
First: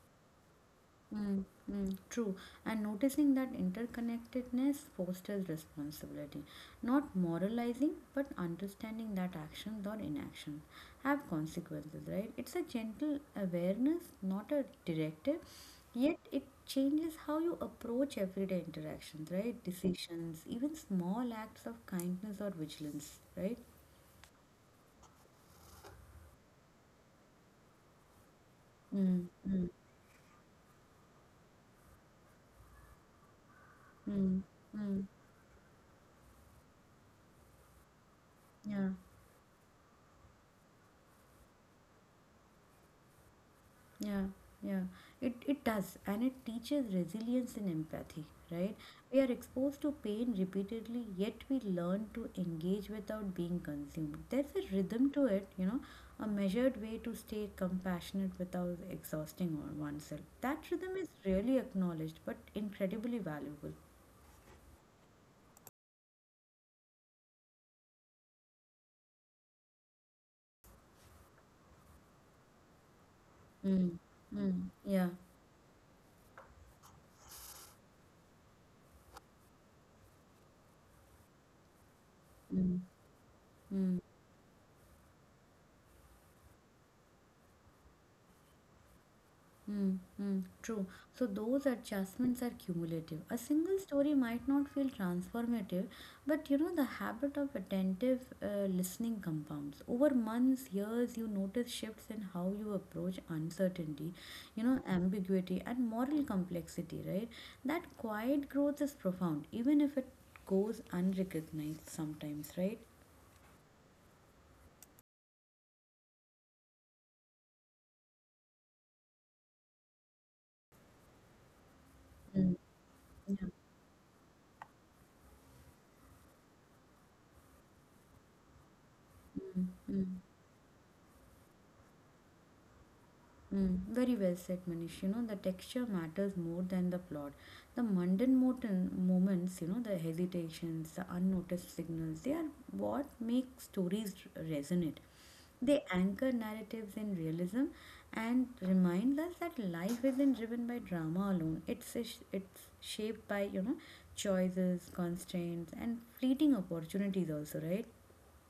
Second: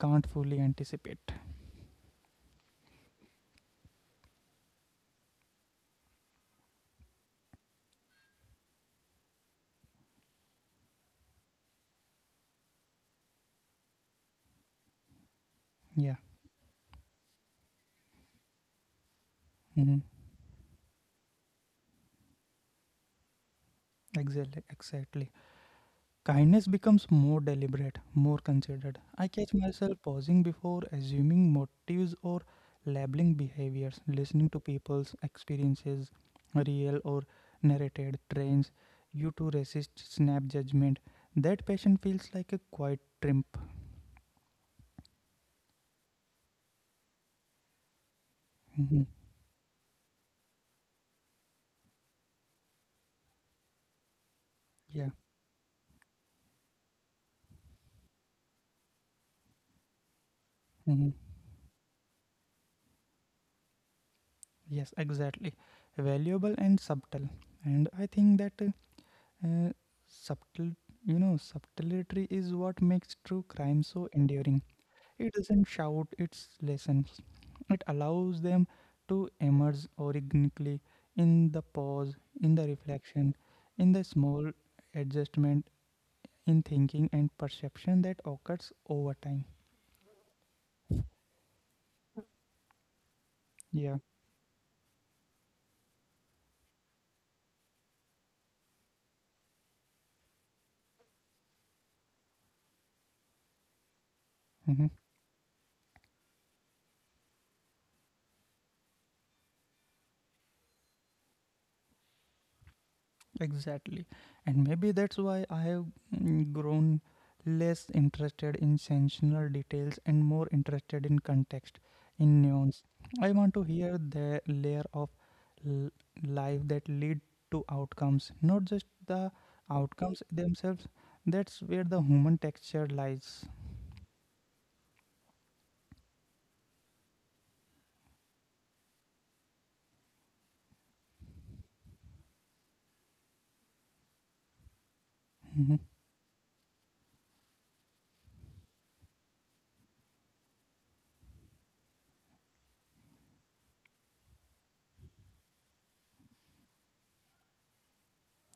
Speaker 1: can't fully anticipate.
Speaker 2: Mm, mm, true. And noticing that interconnectedness fosters responsibility. Not moralizing, but understanding that actions or inaction have consequences, right? It's a gentle awareness, not a directive,
Speaker 1: Yeah.
Speaker 2: yet it changes how you approach everyday interactions, right?
Speaker 1: Hmm.
Speaker 2: Decisions, even small acts of kindness or vigilance, right?
Speaker 1: Exactly, exactly. Kindness becomes more deliberate, more considered. I
Speaker 2: Mm,
Speaker 1: catch
Speaker 2: mm,
Speaker 1: myself pausing before assuming motives or labeling behaviors. Listening
Speaker 2: mm,
Speaker 1: to
Speaker 2: mm,
Speaker 1: people's experiences, real or narrated, trains
Speaker 2: yeah.
Speaker 1: you to resist snap judgment. That passion feels like a quiet triumph.
Speaker 2: Yeah, yeah. It does, and it teaches resilience and empathy, right?
Speaker 1: Mhm.
Speaker 2: We are exposed to pain repeatedly, yet we learn to engage without being consumed. There's a
Speaker 1: Yeah.
Speaker 2: rhythm to it, a measured way to stay compassionate without exhausting oneself. That rhythm
Speaker 1: Mhm.
Speaker 2: is really acknowledged, but incredibly valuable.
Speaker 1: Yes, exactly. Valuable and subtle. And I think that uh, subtle, subtlety is what makes true crime so
Speaker 2: Mm.
Speaker 1: enduring.
Speaker 2: Mm. Yeah.
Speaker 1: It doesn't shout its lessons. It allows them to emerge organically, in the pause, in the
Speaker 2: Mm.
Speaker 1: reflection, in
Speaker 2: Mm.
Speaker 1: the small adjustment in thinking and perception that occurs over time.
Speaker 2: Mm, mm, true. So those adjustments are cumulative. A single
Speaker 1: Yeah.
Speaker 2: story might not feel transformative, but you know the habit of attentive listening compounds. Over months, years, you notice shifts in how you approach uncertainty,
Speaker 1: Hmm.
Speaker 2: ambiguity and moral complexity, right? That quiet growth is profound, even if it goes unrecognized sometimes, right?
Speaker 1: Exactly. And maybe that's why I have grown less interested in sensational details and more interested in context, in
Speaker 2: Mm,
Speaker 1: nuance. I
Speaker 2: yeah,
Speaker 1: want to hear the layer of l- life that lead to outcomes, not just the
Speaker 2: mm, mm.
Speaker 1: outcomes themselves. That's where the human texture lies.
Speaker 2: Mm, very well said, Manish. The texture matters more than the plot. The mundane moments, the hesitations, the unnoticed signals, they are what make stories resonate.
Speaker 1: Mm-hmm.
Speaker 2: They anchor narratives in realism and remind us that life isn't driven by drama alone. It's shaped by choices, constraints, and fleeting opportunities, also, right?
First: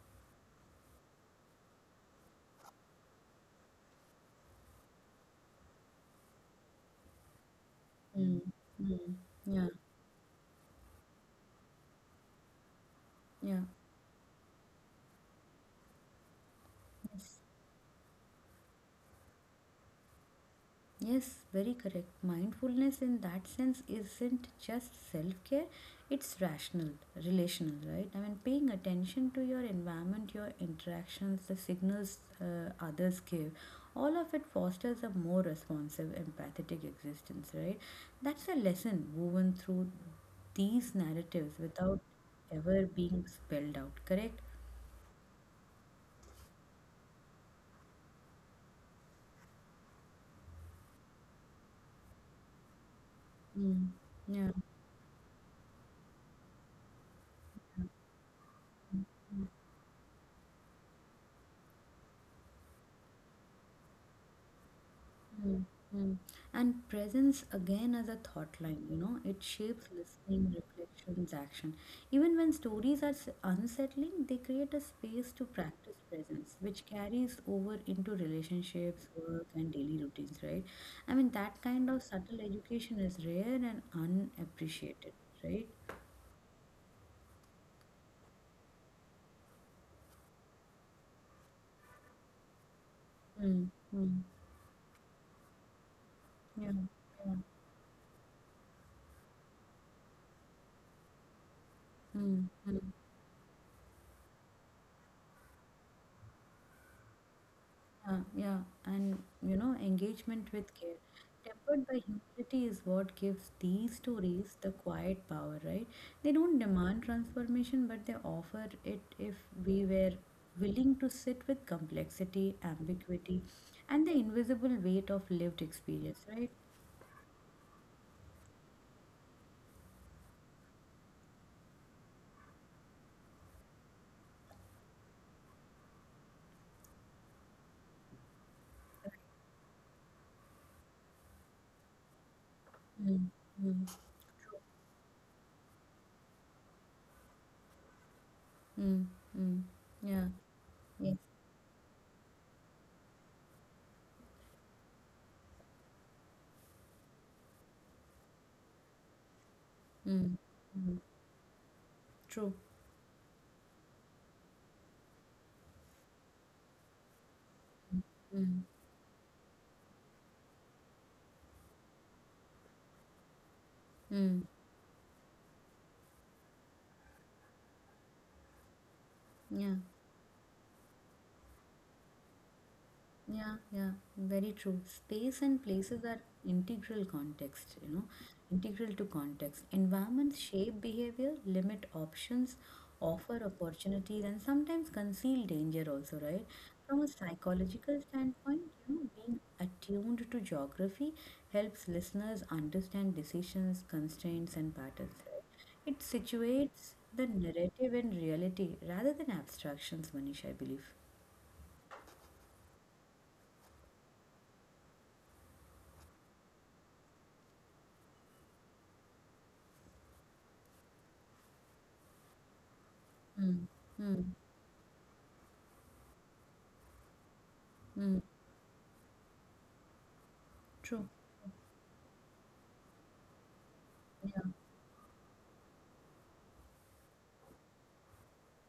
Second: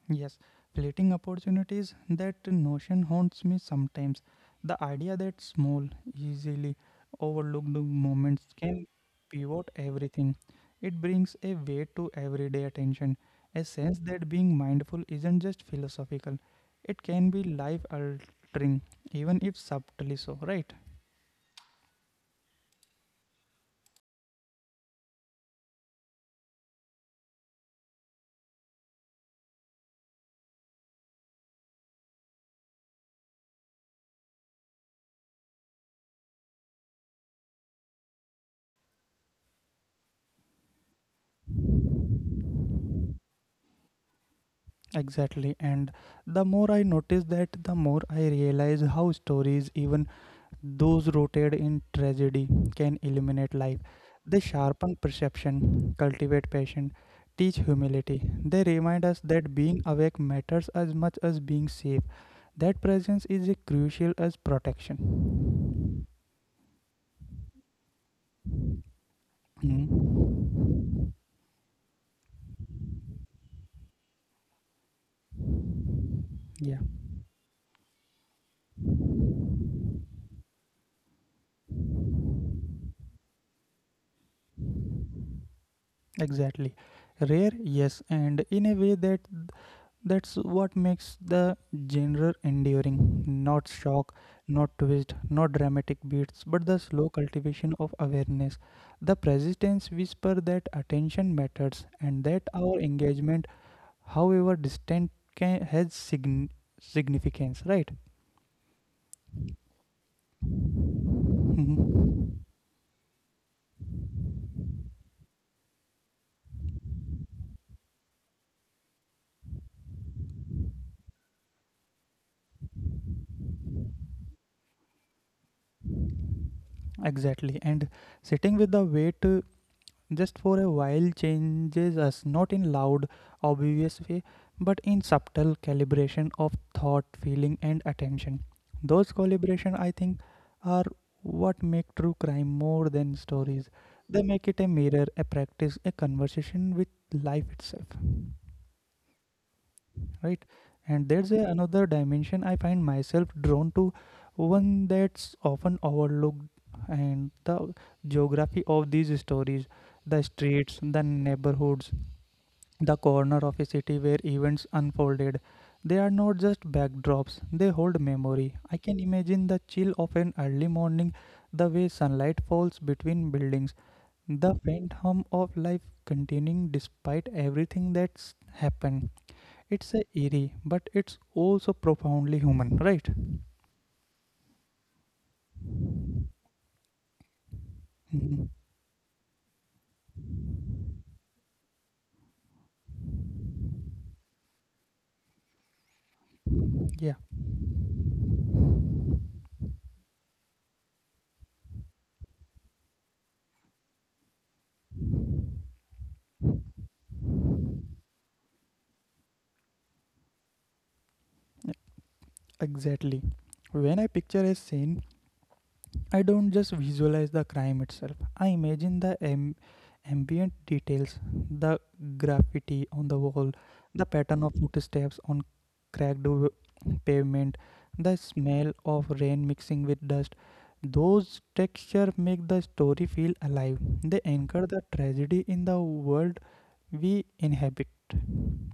Speaker 1: Yes, fleeting opportunities, that notion haunts me sometimes. The idea that small, easily overlooked moments
Speaker 2: Mm.
Speaker 1: can
Speaker 2: Mm.
Speaker 1: pivot
Speaker 2: Yeah,
Speaker 1: everything. It brings a weight to everyday attention, a
Speaker 2: yeah.
Speaker 1: sense that being mindful isn't just philosophical, it can be
Speaker 2: Yes.
Speaker 1: life altering, even if subtly so, right?
Speaker 2: Yes, very correct. Mindfulness in that sense isn't just self care, it's rational, relational, right? I mean, paying attention to your environment, your interactions, the signals others give, all of it fosters a more responsive, empathetic existence, right? That's a lesson woven through these narratives without ever being spelled out, correct?
Speaker 1: Exactly, and the more I notice that, the more I realize how stories, even those rooted in tragedy, can illuminate life.
Speaker 2: Mm.
Speaker 1: They
Speaker 2: Yeah.
Speaker 1: sharpen perception, cultivate passion, teach humility. They remind us that being awake matters as much as being safe. That presence is as crucial as
Speaker 2: Mm,
Speaker 1: protection.
Speaker 2: mm. And presence again as a thought line, it shapes listening,
Speaker 1: Hmm.
Speaker 2: reflections, action. Even when stories are unsettling, they create a space to practice presence,
Speaker 1: Yeah,
Speaker 2: which carries over into relationships, work, and daily routines, right? I mean, that kind of subtle education is rare and unappreciated, right?
Speaker 1: exactly. Rare, yes, and in a way that that's what makes the genre enduring. Not
Speaker 2: Mm,
Speaker 1: shock,
Speaker 2: mm,
Speaker 1: not twist, not dramatic beats, but
Speaker 2: yeah,
Speaker 1: the slow
Speaker 2: yeah.
Speaker 1: cultivation of awareness. The persistence whisper that attention matters and that
Speaker 2: Mm,
Speaker 1: our
Speaker 2: mm.
Speaker 1: engagement, however distant, can, significance, right?
Speaker 2: Yeah, yeah, and engagement with care, tempered by
Speaker 1: Mhm.
Speaker 2: humility, is what gives these stories the quiet power, right? They don't demand transformation, but they offer it if we were willing to sit with complexity, ambiguity, and the invisible weight of lived experience, right?
Speaker 1: Exactly. And sitting with the weight just for a while changes us, not in loud obvious way, but in subtle calibration of thought, feeling, and attention. Those calibration, I think, are what make true crime more than
Speaker 2: Mm,
Speaker 1: stories.
Speaker 2: mm,
Speaker 1: They make it a mirror, a practice, a conversation with life itself,
Speaker 2: mm, mm. Yeah,
Speaker 1: right? And
Speaker 2: yes,
Speaker 1: there's a, another dimension I find myself drawn to, one that's often overlooked, and the geography of these stories, the
Speaker 2: mm,
Speaker 1: streets, the
Speaker 2: mm.
Speaker 1: neighborhoods,
Speaker 2: True.
Speaker 1: the corner of a city where events unfolded. They are not just backdrops, they hold memory.
Speaker 2: Mm,
Speaker 1: I can imagine the chill of an early morning, the way sunlight falls between buildings,
Speaker 2: mm,
Speaker 1: the faint hum of life continuing despite everything that's happened.
Speaker 2: yeah.
Speaker 1: It's a eerie, but it's also profoundly human, right?
Speaker 2: Yeah, yeah, very true. Space and places are integral context,
Speaker 1: Mhm.
Speaker 2: integral to context. Environments shape behavior, limit options, offer opportunities, and sometimes conceal danger also, right? From
Speaker 1: Yeah,
Speaker 2: a psychological standpoint, being attuned to geography helps listeners understand decisions, constraints, and patterns, right? It situates the narrative in reality rather than abstractions, Manish, I believe.
Speaker 1: exactly. When I picture a scene, I don't just visualize the crime itself. I imagine the ambient details, the graffiti on the wall,
Speaker 2: Mm.
Speaker 1: the pattern of footsteps on cracked w- pavement, the
Speaker 2: Mm.
Speaker 1: smell of rain mixing with dust.
Speaker 2: True.
Speaker 1: Those textures make the story feel alive. They
Speaker 2: Yeah,
Speaker 1: anchor the tragedy in the world we inhabit.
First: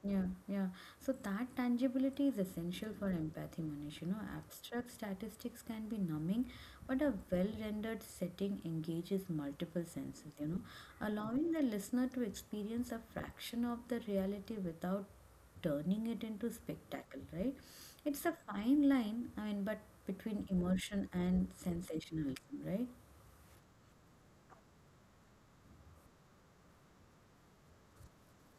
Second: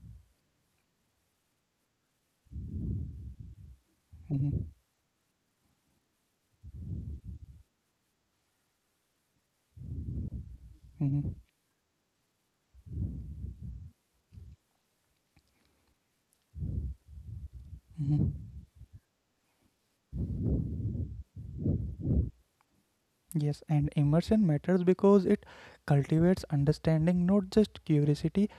Speaker 2: yeah, yeah. So that tangibility is essential for empathy, Manish. You know,
Speaker 1: Mhm.
Speaker 2: abstract statistics can be numbing, but a well rendered setting engages multiple senses,
Speaker 1: Mhm.
Speaker 2: allowing the listener to experience a fraction of the reality without turning it into spectacle, right? It's
Speaker 1: Mhm.
Speaker 2: a fine line, I mean, but between emotion and sensationalism, right?
Speaker 1: Yes, and immersion matters because it cultivates understanding, not just curiosity.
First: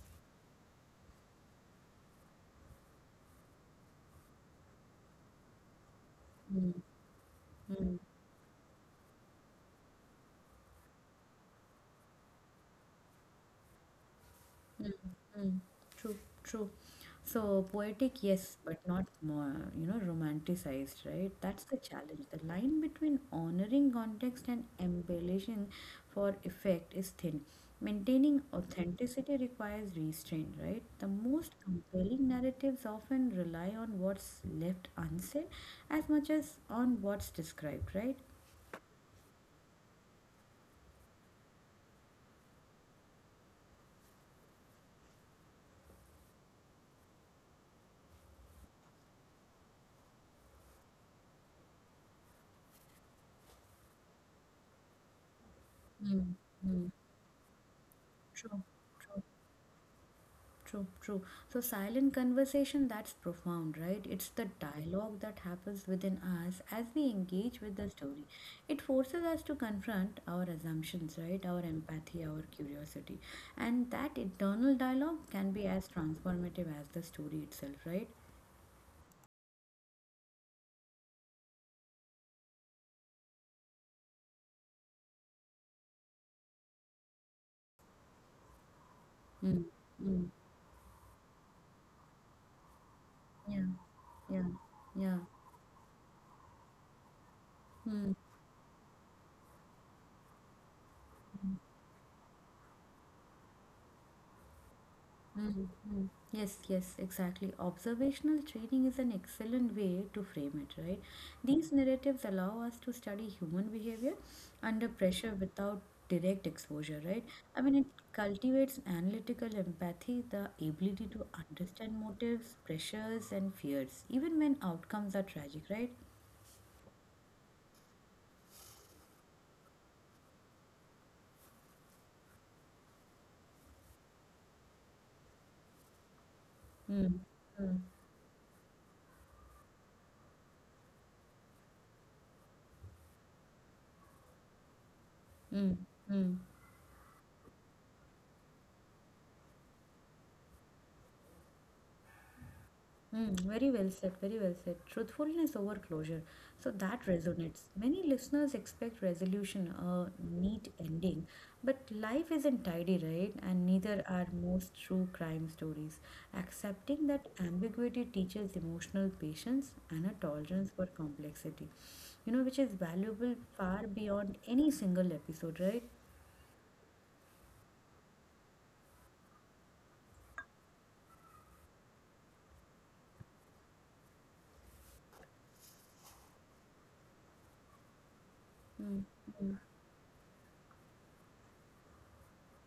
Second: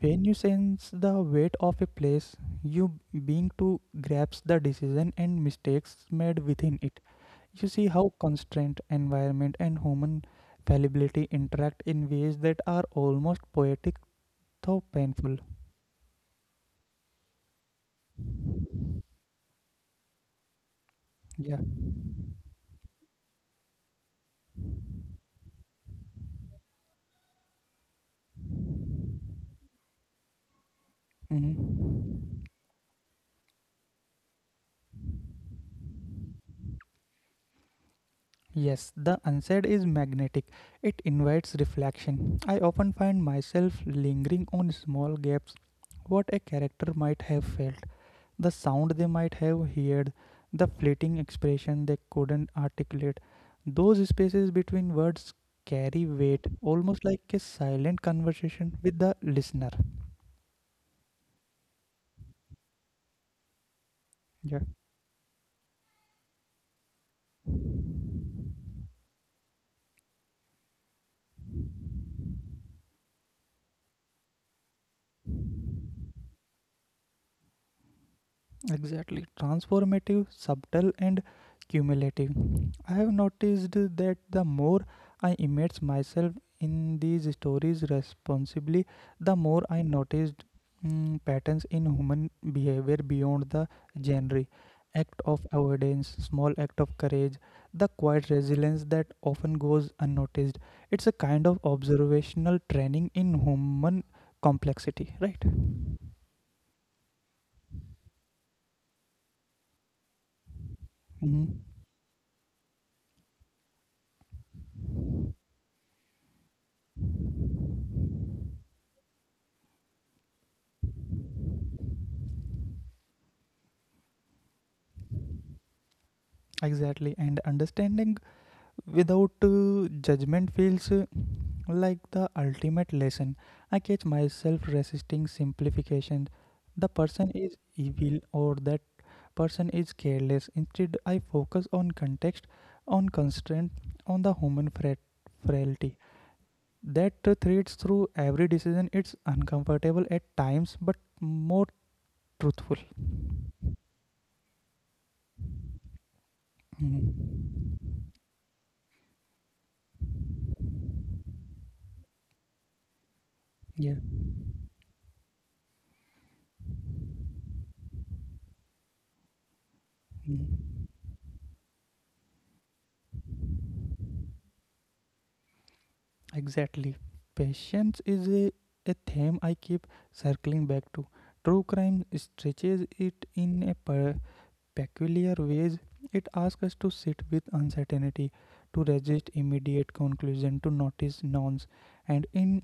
Speaker 1: When you sense the weight of a place, you being to grasp the decision and mistakes made
Speaker 2: Mm,
Speaker 1: within it. You see
Speaker 2: mm,
Speaker 1: how constraint, environment, and human fallibility interact in ways that are almost poetic though
Speaker 2: mm,
Speaker 1: painful.
Speaker 2: mm. True, true. So poetic, yes, but not more, romanticized, right?
Speaker 1: Yeah.
Speaker 2: That's the challenge. The line between honoring context and embellishing for effect is thin. Maintaining authenticity requires restraint, right? The most
Speaker 1: Hmm.
Speaker 2: compelling narratives often rely on what's left unsaid as much as on what's described, right?
Speaker 1: Yes, the unsaid is magnetic. It invites reflection. I often find myself lingering on small gaps, what a character might have felt, the sound they might have heard, the fleeting expression they couldn't articulate. Those spaces between words carry weight,
Speaker 2: Mm-hmm.
Speaker 1: almost like a silent
Speaker 2: True,
Speaker 1: conversation with the
Speaker 2: true.
Speaker 1: listener.
Speaker 2: True, true. So, silent conversation, that's profound, right? It's the
Speaker 1: Yeah.
Speaker 2: dialogue that happens within us as we engage with the story. It forces us to confront our assumptions, right? Our empathy, our curiosity. And that internal dialogue can be as transformative as the story itself, right?
Speaker 1: Exactly. Transformative, subtle, and cumulative. I have noticed that the more I immerse myself in these stories responsibly, the
Speaker 2: Mm.
Speaker 1: more I
Speaker 2: Mm.
Speaker 1: noticed patterns in human behavior beyond
Speaker 2: Yeah,
Speaker 1: the
Speaker 2: yeah,
Speaker 1: genre.
Speaker 2: yeah.
Speaker 1: Act of avoidance, small act of courage, the
Speaker 2: Hmm.
Speaker 1: quiet resilience that often goes unnoticed. It's a kind of observational training in human complexity, right?
Speaker 2: Mhm, mhm. Yes, yes, exactly. Observational training is an excellent way to frame it, right?
Speaker 1: Mhm.
Speaker 2: These narratives allow us to study human behavior under pressure without direct exposure, right? I mean, it cultivates analytical empathy, the ability to understand motives, pressures, and fears, even when outcomes are tragic, right?
Speaker 1: Exactly, and understanding without judgment feels like the ultimate lesson. I catch myself resisting simplifications. The
Speaker 2: Mm,
Speaker 1: person is
Speaker 2: mm,
Speaker 1: evil or that person is careless. Instead, I focus on context, on constraint, on the human
Speaker 2: mm,
Speaker 1: frailty.
Speaker 2: mm.
Speaker 1: That threads through every decision. It's uncomfortable at times, but more truthful.
Speaker 2: Mm, very well said, very well said. Truthfulness over closure. So that
Speaker 1: Mhm.
Speaker 2: resonates. Many listeners expect resolution, a neat ending, but life isn't tidy, right? And
Speaker 1: Yeah.
Speaker 2: neither are most true crime stories. Accepting that ambiguity teaches emotional patience and a tolerance
Speaker 1: Mhm.
Speaker 2: for complexity, which is valuable far beyond any single episode, right?
Speaker 1: Exactly. Patience is a theme I keep circling back to. True crime stretches it in a peculiar ways. It asks us to sit with uncertainty, to
Speaker 2: Mm,
Speaker 1: resist
Speaker 2: mm,
Speaker 1: immediate conclusion, to notice nouns, and in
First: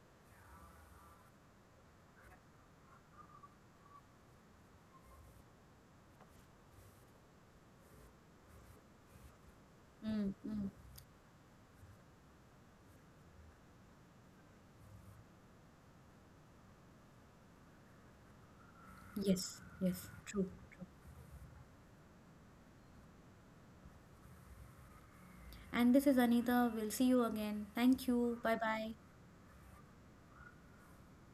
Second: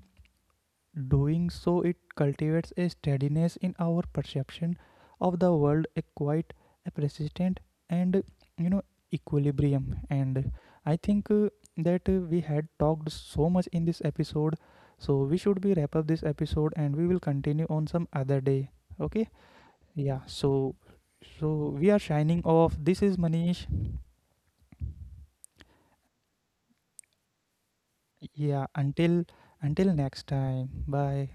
Speaker 1: doing so, it cultivates a steadiness in our perception of the world, a quite a persistent, and, you know, equilibrium.
Speaker 2: mm,
Speaker 1: And
Speaker 2: mm.
Speaker 1: I think that we had talked so much in this episode, so we should be wrap up this episode, and we will continue on some other day. Okay?
Speaker 2: Yes, yes,
Speaker 1: Yeah.
Speaker 2: true.
Speaker 1: So, so we are shining off. This is Manish.
Speaker 2: And this is Anita. We'll see you again. Thank you. Bye
Speaker 1: Yeah.
Speaker 2: bye.
Speaker 1: Until next time. Bye.